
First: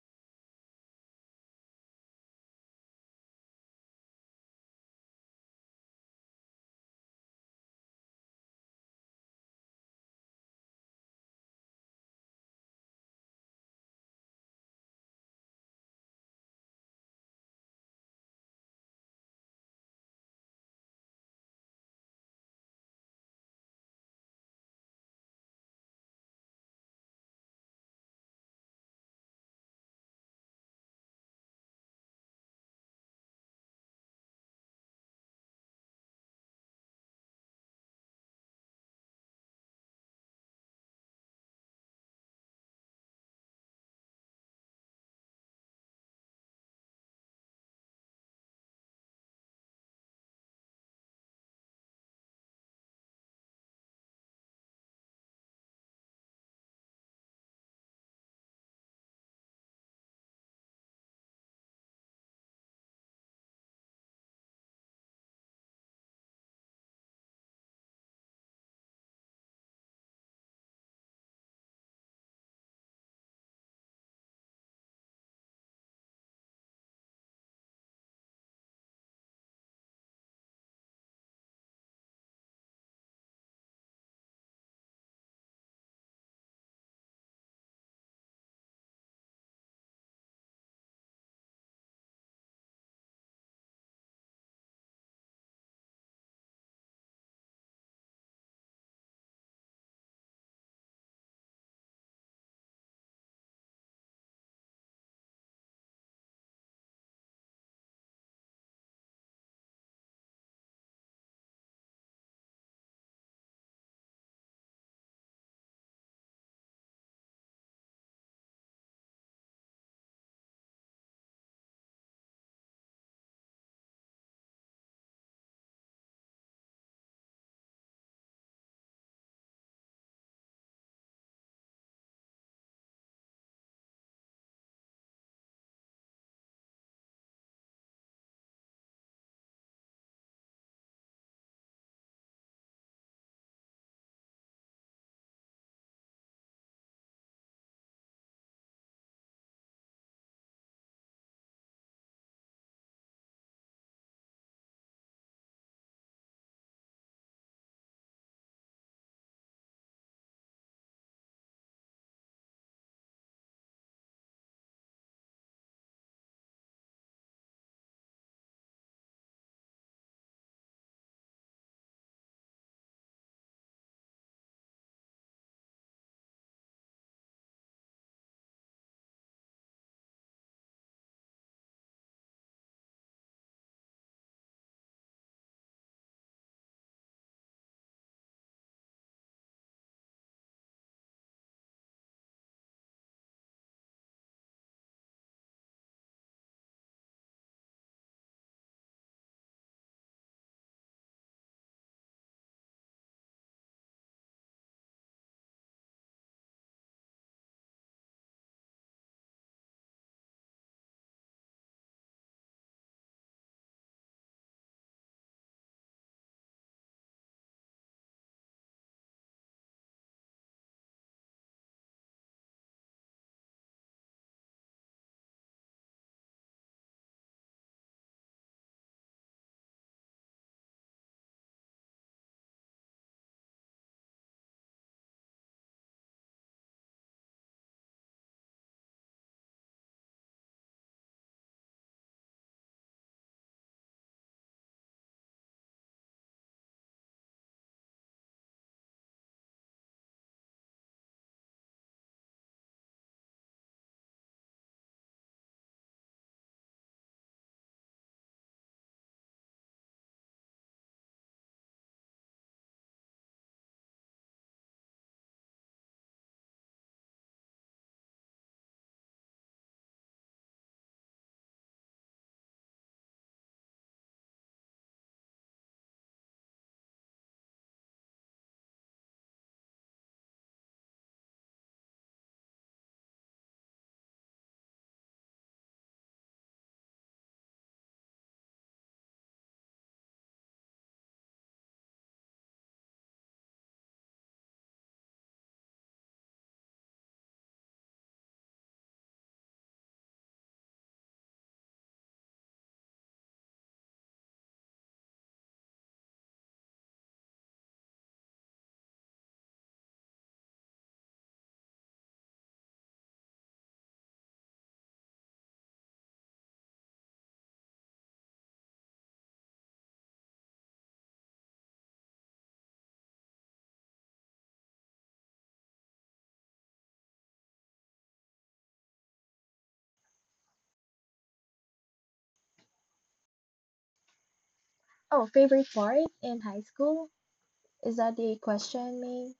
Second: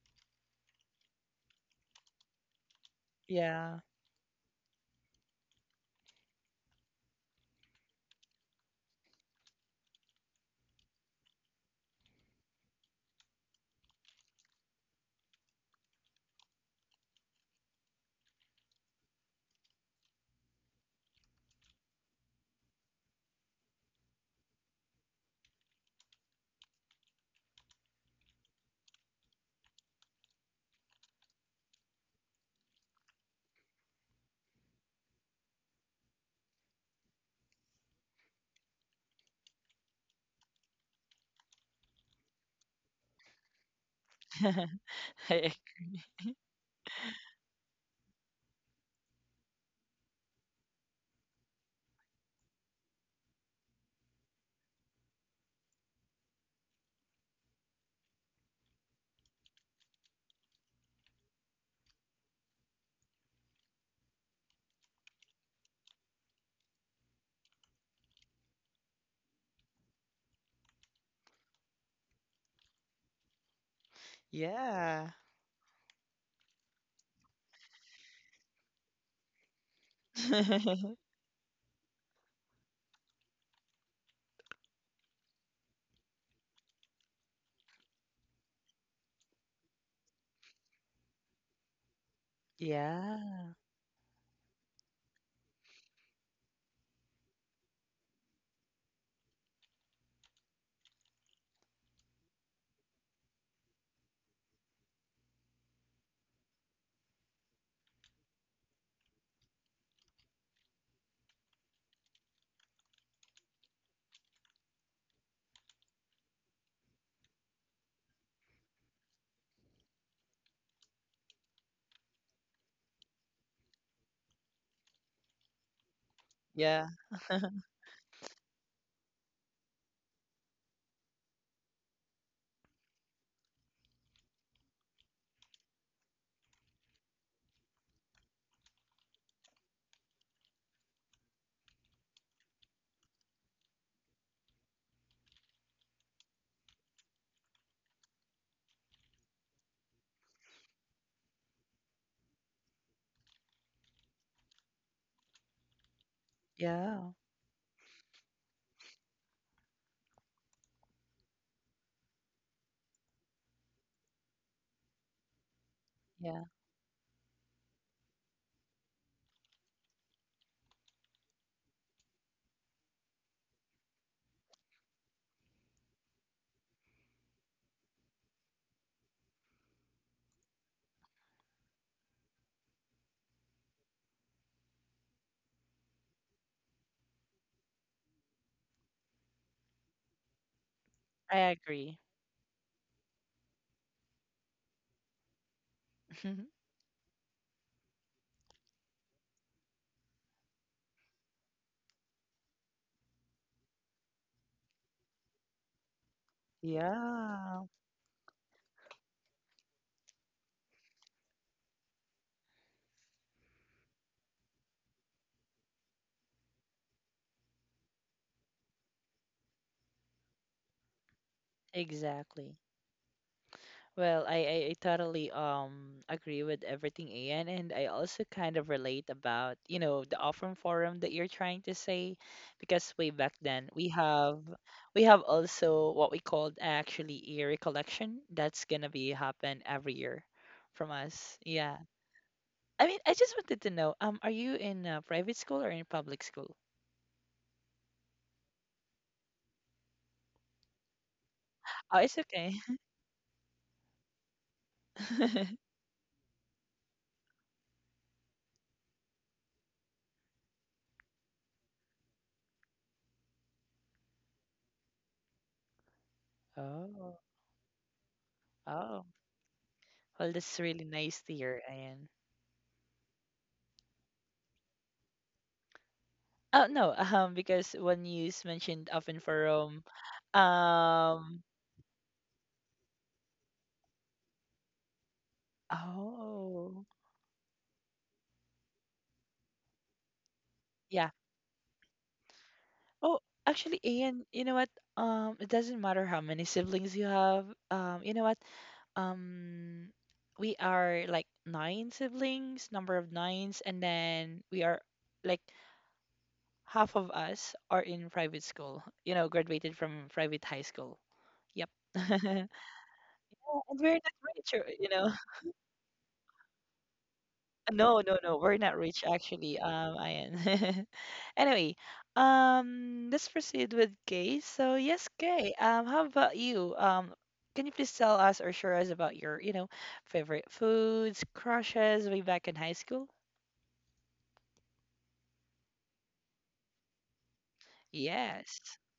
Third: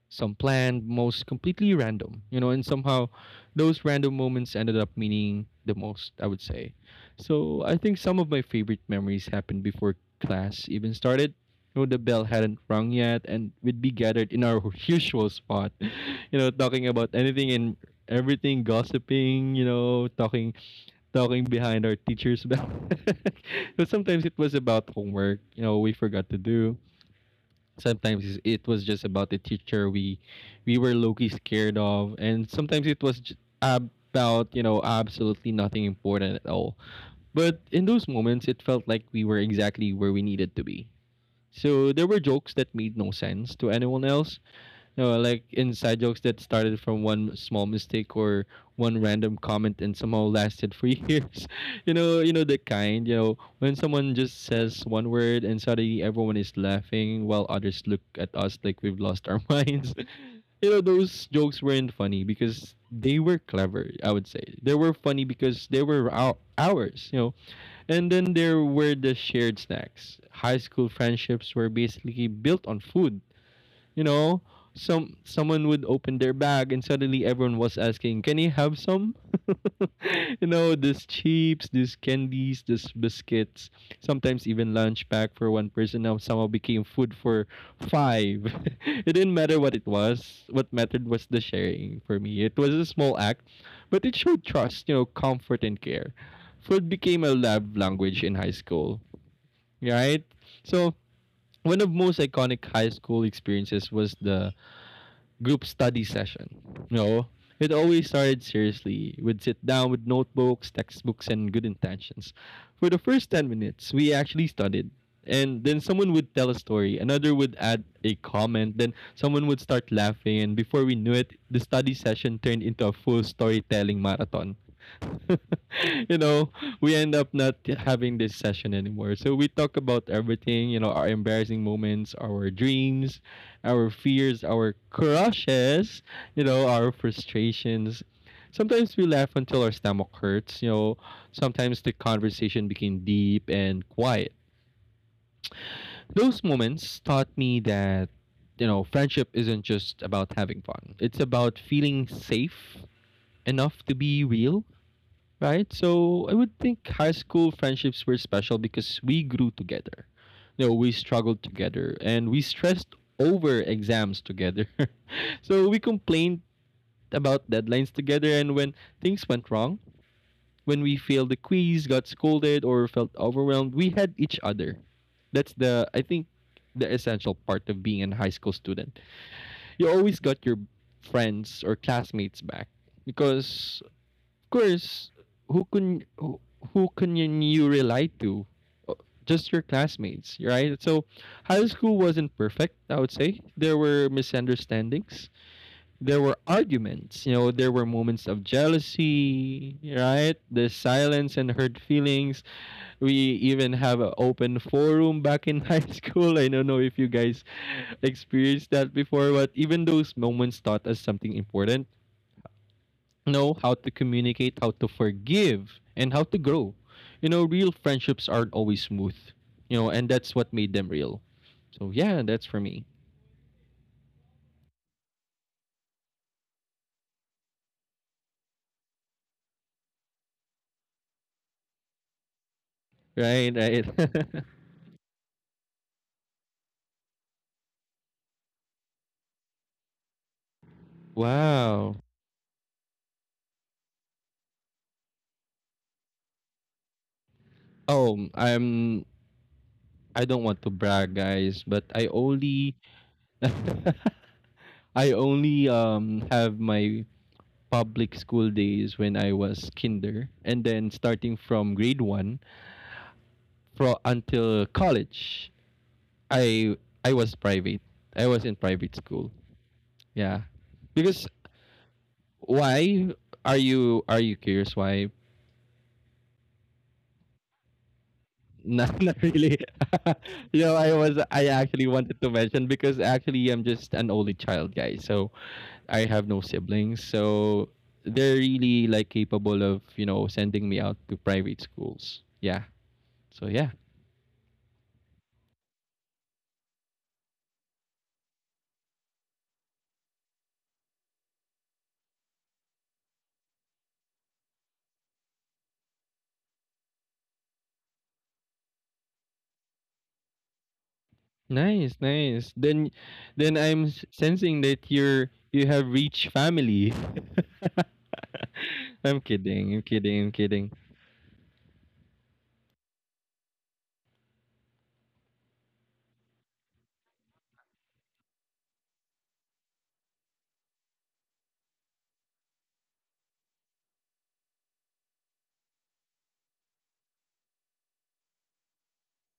S2: Some planned, most completely random, you know, and somehow
S1: Yeah.
S2: those random moments ended up meaning the most, I would say. So I think some of my favorite memories happened before class even started. You know, the bell hadn't rung yet, and we'd be gathered in our <laughs> usual spot, <laughs> you know, talking about anything and everything, gossiping, you know, talking behind our teacher's back. <laughs> But sometimes it was about homework, you know, we forgot to do. It was just about the teacher we were low-key scared of, and sometimes it was about, you know, absolutely nothing important at all. But in those moments, it felt like we were exactly where we needed to be. So there were jokes that made no sense to anyone else, no, like inside
S1: <laughs>
S2: jokes that started from one small mistake or one random comment and somehow lasted for <laughs> years. You know the kind, you know, when someone just says one word and suddenly everyone is laughing while others look at us like we've lost our <laughs> minds. You know, those jokes weren't funny because they were clever, I would say. They were funny because they were ours, you know. And then there were the shared snacks. High school friendships were basically built on food, you know. some
S1: Yeah.
S2: someone would open their bag and suddenly everyone was asking, "Can you have some?" <laughs> You know, these
S1: <laughs>
S2: chips, these candies, these biscuits. Sometimes even lunch pack for one person now somehow became food for five. <laughs> It didn't matter what it was. What mattered was the sharing for me. It was a small act,
S1: Yeah.
S2: but it showed trust, you know, comfort and care. Food became a love language in high school, right? So one of most iconic high school experiences was the group study session. No, it always started seriously. We'd sit down with notebooks, textbooks, and good intentions. For the first 10 minutes, we actually studied. And then someone would tell a story, another would add a comment, then someone would start laughing, and before we knew it, the study session turned into a full storytelling marathon. <laughs> You know, we end
S1: Yeah.
S2: up not having this session anymore. So we talk about everything, you know, our embarrassing moments, our dreams, our fears, our crushes, you know, our frustrations. Sometimes we laugh until our stomach hurts, you know. Sometimes the conversation became deep and quiet. Those moments taught me that, you know, friendship isn't just about having fun, it's about feeling safe enough to be real, right? So I would think high
S1: Yeah,
S2: school friendships were special because we grew together. No, we struggled together and we stressed over exams together. <laughs> So we complained
S1: yeah,
S2: about deadlines together, and when things went wrong, when we failed the quiz, got scolded or felt overwhelmed, we had each other. That's the I think the essential part of being a high school student. You always got your friends or classmates back because course, who can who who can you rely to? Uh, Just your classmates, right? So, high
S1: I
S2: school wasn't
S1: agree.
S2: perfect. I would say there were misunderstandings, there were
S1: <laughs>
S2: arguments. You know, there were moments of jealousy, right? There's silence and hurt feelings. We even have an open forum back in <laughs> high school. I don't know if you guys
S1: Yeah.
S2: experienced that before, but even those moments taught us something important, know how to communicate, how to forgive, and how to grow. You know, real friendships aren't always smooth, you know, and that's what made them real. So yeah, that's for me.
S1: Exactly. Well, I totally agree with everything Ian, and I also kind of relate about, the offering forum that you're trying to say,
S2: Right,
S1: because way
S2: right.
S1: back then
S2: <laughs>
S1: we have also what we called actually a recollection that's gonna be happen every year from us.
S2: Wow.
S1: Yeah. I mean, I just wanted to know, are you in private school or in public school?
S2: Oh, I don't want to brag, guys, but I
S1: Oh, it's
S2: only
S1: okay.
S2: <laughs> I only
S1: <laughs>
S2: have my public school days when I was kinder, and then starting from grade 1 fro until college I I was
S1: Oh,
S2: private. I was in private school.
S1: oh.
S2: Yeah.
S1: Well, that's really
S2: Because
S1: nice to hear, Ian.
S2: why are you curious why?
S1: Oh, no, because when
S2: <laughs>
S1: you
S2: Not, not
S1: mentioned
S2: really.
S1: oven for Rome,
S2: <laughs> You know, I
S1: um,
S2: actually wanted to mention because actually I'm just an only child, guys. So I have no siblings.
S1: oh,
S2: So they're really like capable of, you know, sending me out to
S1: yeah.
S2: private schools. Yeah. So
S1: Oh,
S2: yeah.
S1: actually, Ian, you know what? It doesn't matter how many siblings you have. You know what? Um, we are like nine siblings, number of nines, and then we are like half of us are in private school, you know, graduated from private high school.
S2: Nice,
S1: Yep.
S2: nice.
S1: <laughs>
S2: Then I'm
S1: Yeah, and we're not
S2: sensing that
S1: rich, you know.
S2: you have reached family.
S1: No, no, no. We're
S2: <laughs>
S1: not
S2: I'm
S1: rich
S2: kidding. I'm
S1: actually.
S2: kidding. I'm kidding.
S1: Ian. <laughs> Anyway, let's proceed with Kay. So yes, Kay. How about you? Can you please tell us or share us about your, you know, favorite foods, crushes way back in high school?
S3: Oh, favorite part in high school? Is that the question,
S1: Yes.
S3: May?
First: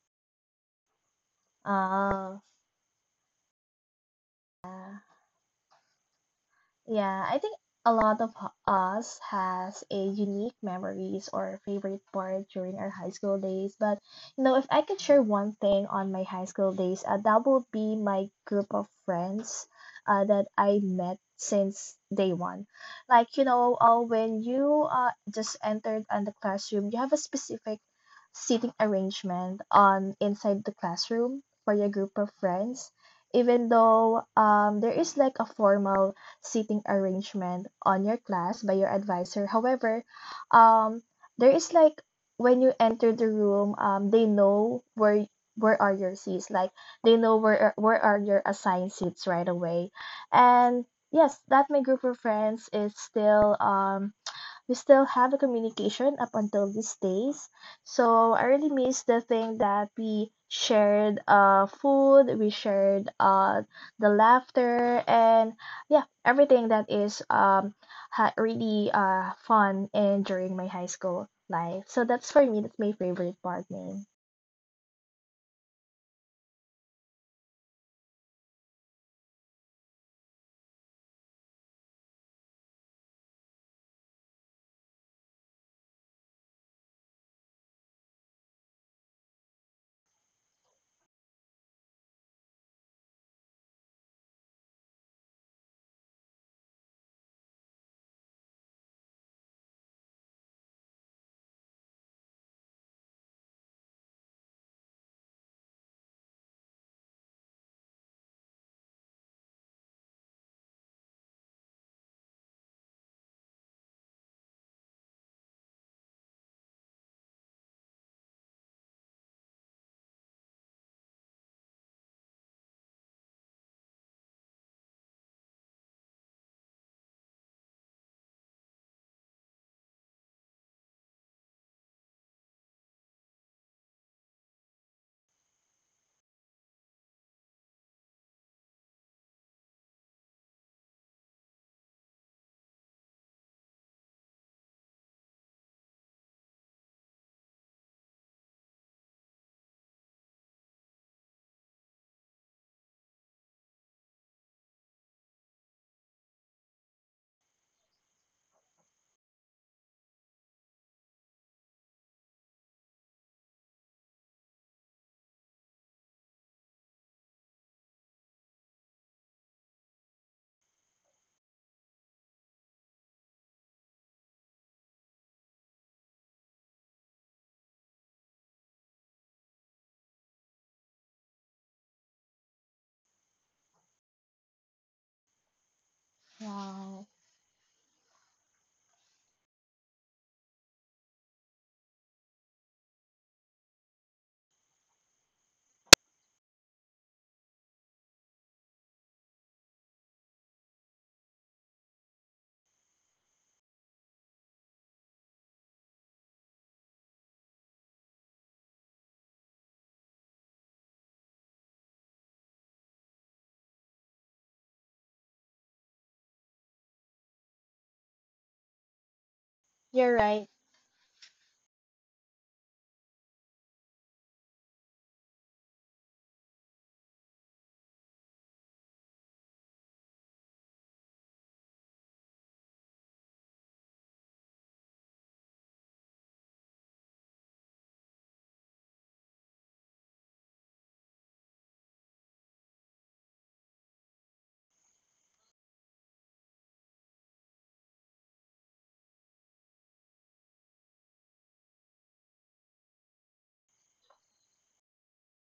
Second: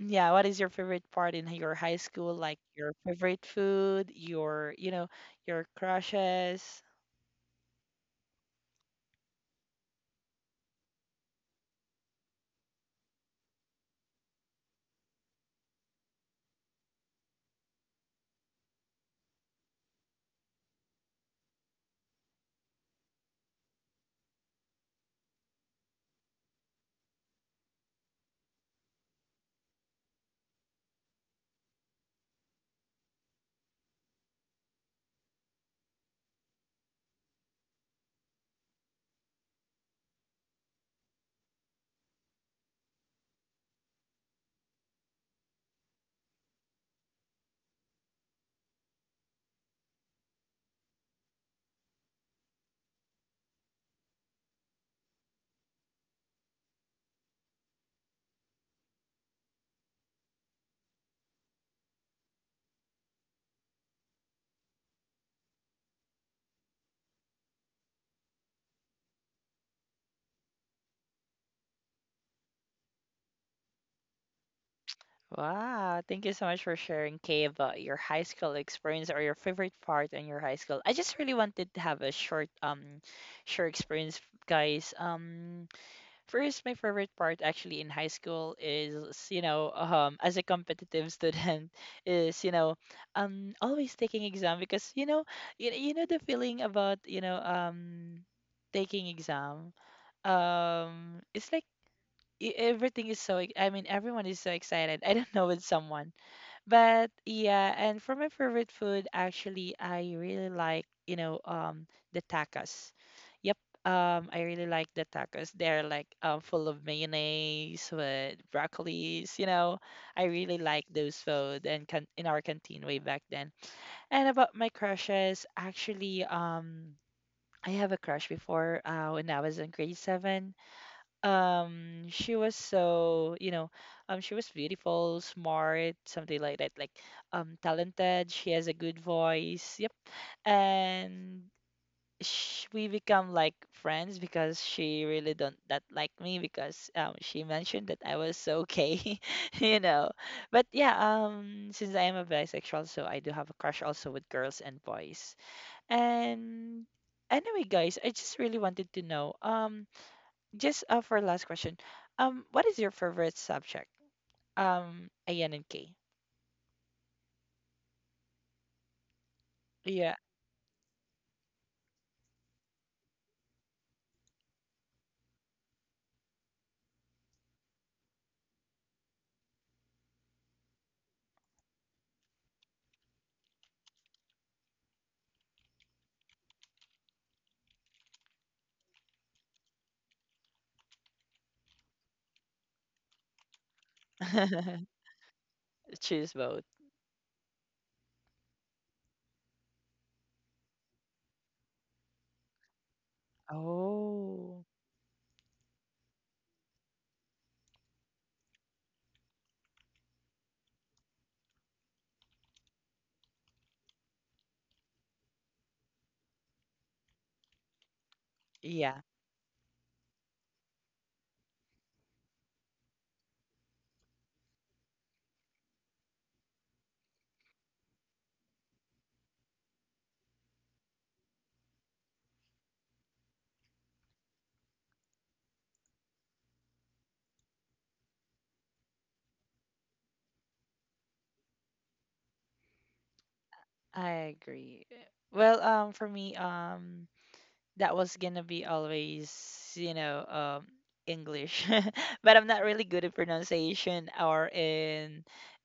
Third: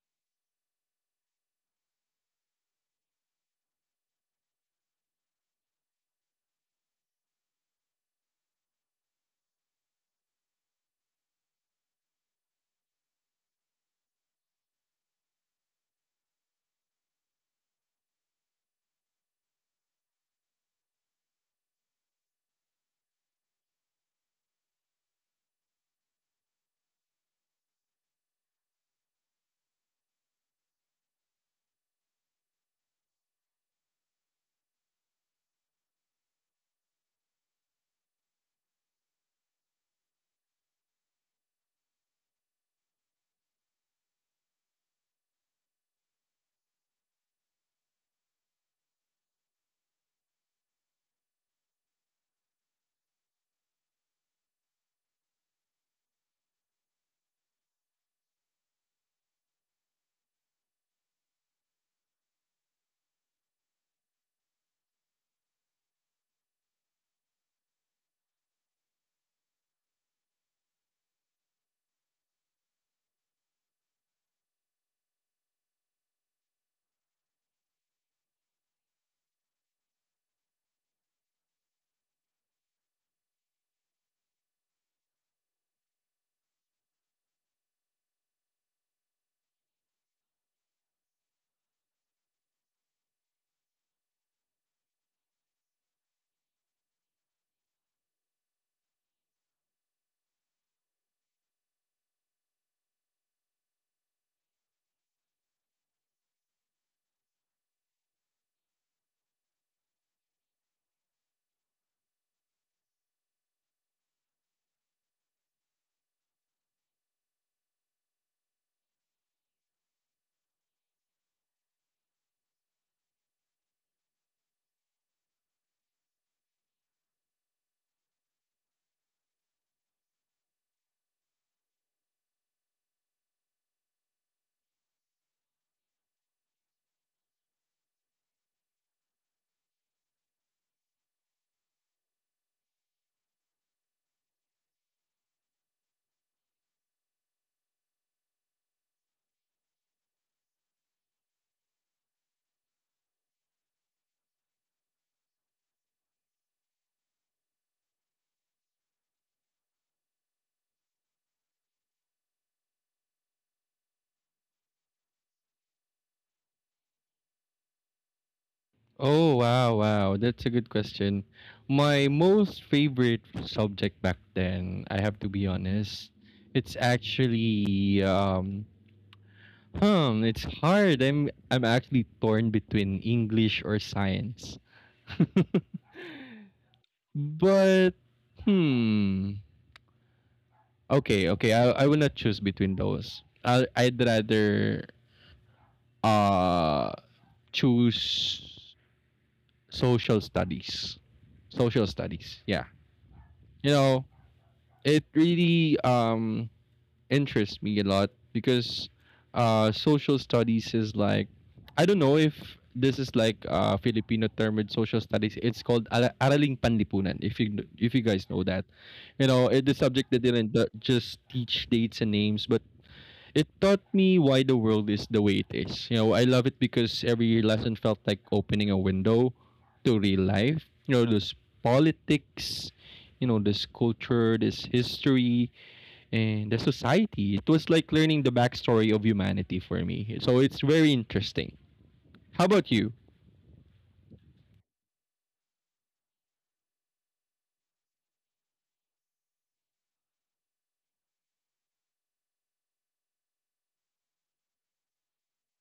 S1: Yeah, what is your favorite part in your high school?
S3: Ah,
S1: Like your favorite food, your, you
S3: yeah.
S1: know, your crushes.
S3: Yeah, I think a lot of us has a unique memories or favorite part during our high school days. But you know, if I could share one thing on my high school days, that would be my group of friends that I met since day one. Like you know, when you just entered on the classroom, you have a specific seating arrangement on inside the classroom for your group of friends even though there is like a formal seating arrangement on your class by your advisor. However, um, there is like when you enter the room, they know where are your seats. Like they know where are your assigned seats right away. And yes, that my group of friends is still we still have a communication up until these days. So I really miss the thing that we shared food, we shared the laughter and yeah, everything that is really fun and during my high school life. So that's for me, that's my favorite part, man.
S1: Wow, thank you so much for sharing, Kay, about your high school experience or your favorite part in your high school. I just really wanted to have a short, short experience, guys. First, my favorite part actually in high school is, you know, as a competitive student, <laughs> is you know, always taking exam because you know, you know the feeling about you know, taking exam. It's like. Everything is so. I mean, everyone is so excited. <laughs> I don't know with someone but yeah, and for my favorite food, actually, I really like, you know, the tacos. Yep, I really like the tacos. They're like full of mayonnaise with broccolis, you know. I really like those food and can in our canteen way back then. And about my crushes, actually, I have a crush before when I was in grade 7. She was so you know, she was beautiful, smart, something like that, like, talented, she has a good voice. Yep. And sh we become like friends because she really don't that like me because she mentioned that I was so gay, <laughs> you know. But yeah, since I am a bisexual, so I do have a crush also with girls and boys. And anyway guys, I just really wanted to know, just for last question, what is your favorite subject? A N and K.
S2: Oh, wow,
S1: Yeah,
S2: wow. That's a good question. My most favorite subject back then, I have to be honest, it's actually hmm, it's hard. I'm actually torn between English or science. <laughs>
S3: Wow.
S2: but hmm Okay, okay. I will not choose between those. I'd rather
S1: <laughs> choose both.
S2: uh choose social studies. Social studies. Yeah. You know,
S1: Oh,
S2: it really interests me a lot because social studies is like I don't know if this is like a Filipino term with social studies. It's called Araling Panlipunan. If you if you guys know that,
S1: yeah,
S2: you know it, the subject
S3: You're
S2: that
S3: right.
S2: didn't just teach dates and names, but it taught me why the world is the way it is. You know, I love it because every lesson felt like opening a window to real life. You know, this politics, you know, this culture, this history, and the society. It was like learning the backstory of humanity for me. So it's very interesting. How about you?
S1: I agree. Well, for me, that was gonna be always, you know, English, <laughs> but I'm not really good at pronunciation or in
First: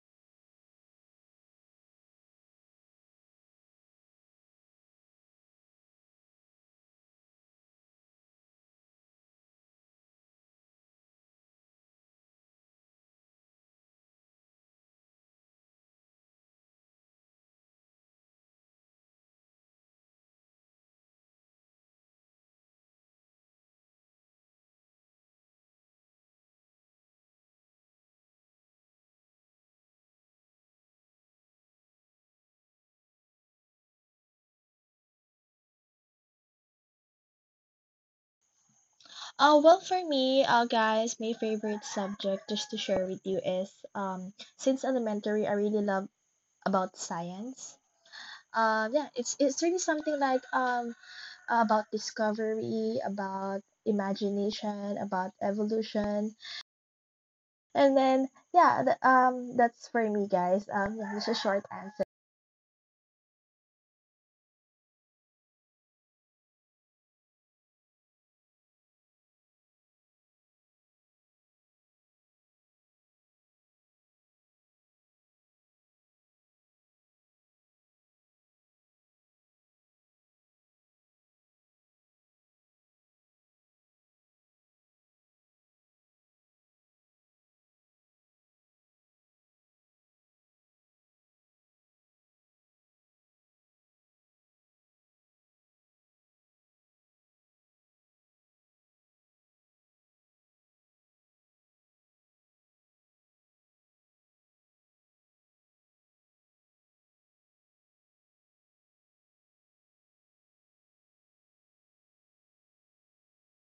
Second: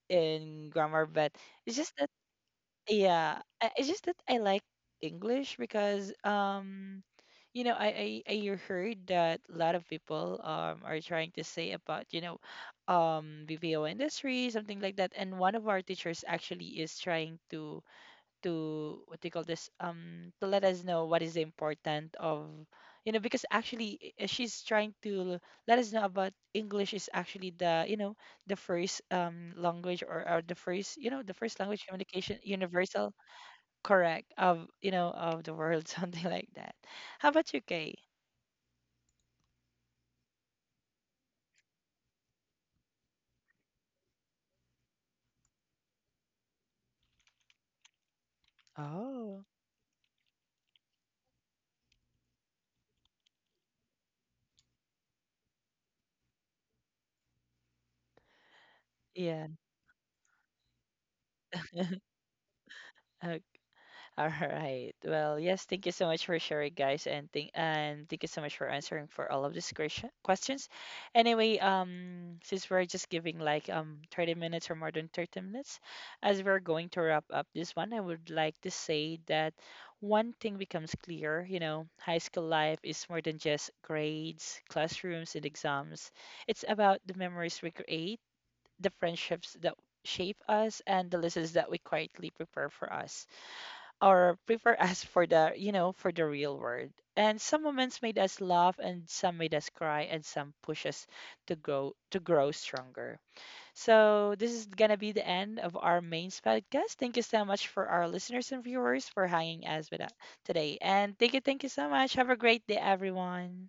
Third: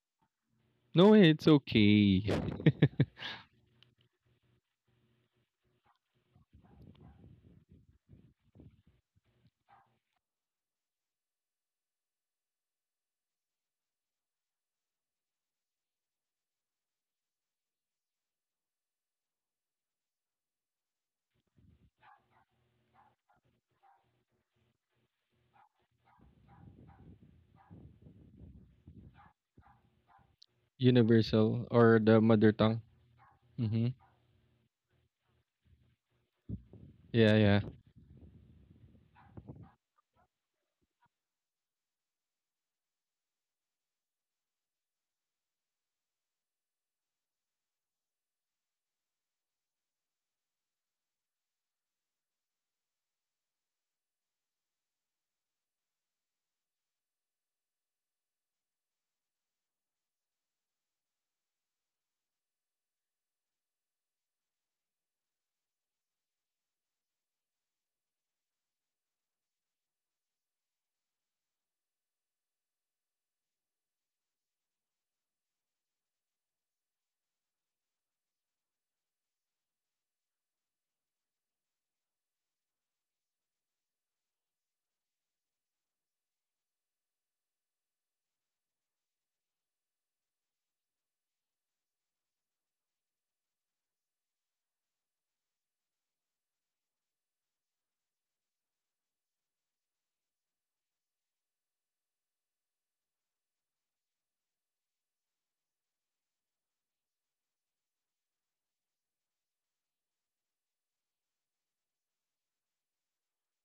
S1: grammar.
S2: No,
S1: But
S2: it's
S1: it's just that,
S2: okay.
S1: yeah, it's just that I like English because. You know, I heard that a lot of people are trying to say about, you know, BPO industry, something like that. And one of our teachers actually is trying to what do you call this? To let us know what is important of you know, because actually she's trying to let us know about English is actually the, you know, the first language or the first, you know, the first
S2: Universal
S1: language
S2: or the
S1: communication
S2: mother tongue.
S1: universal
S2: Mm-hmm.
S1: correct of, you know, of the world, <laughs> something like that. How
S2: Yeah,
S1: about you,
S2: yeah.
S1: Kay?
S3: Well, for me, guys, my favorite subject just to share with you is um, since elementary, I really love about science. Yeah, it's
S1: Oh,
S3: it's really something like about discovery, about imagination, about evolution, and then yeah,
S1: yeah.
S3: that's for me, guys. Yeah, just a short answer.
S1: <laughs> Ok- All right. Well, yes, thank you so much for sharing, guys, and thank you so much for answering for all of these questions. Anyway, since we're just giving like 30 minutes or more than 30 minutes, as we're going to wrap up this one, I would like to say that one thing becomes clear, you know, high school life is more than just grades, classrooms, and exams. It's about the memories we create, the friendships that shape us, and the lessons that we quietly prepare for us or prepare <laughs> us for the you know for the real world. And some moments made us laugh and some made us cry and some push us to grow stronger. So this is gonna be the end of our main podcast. Thank you so much for our listeners and viewers for hanging us with us today. And thank you so much. Have a great day, everyone.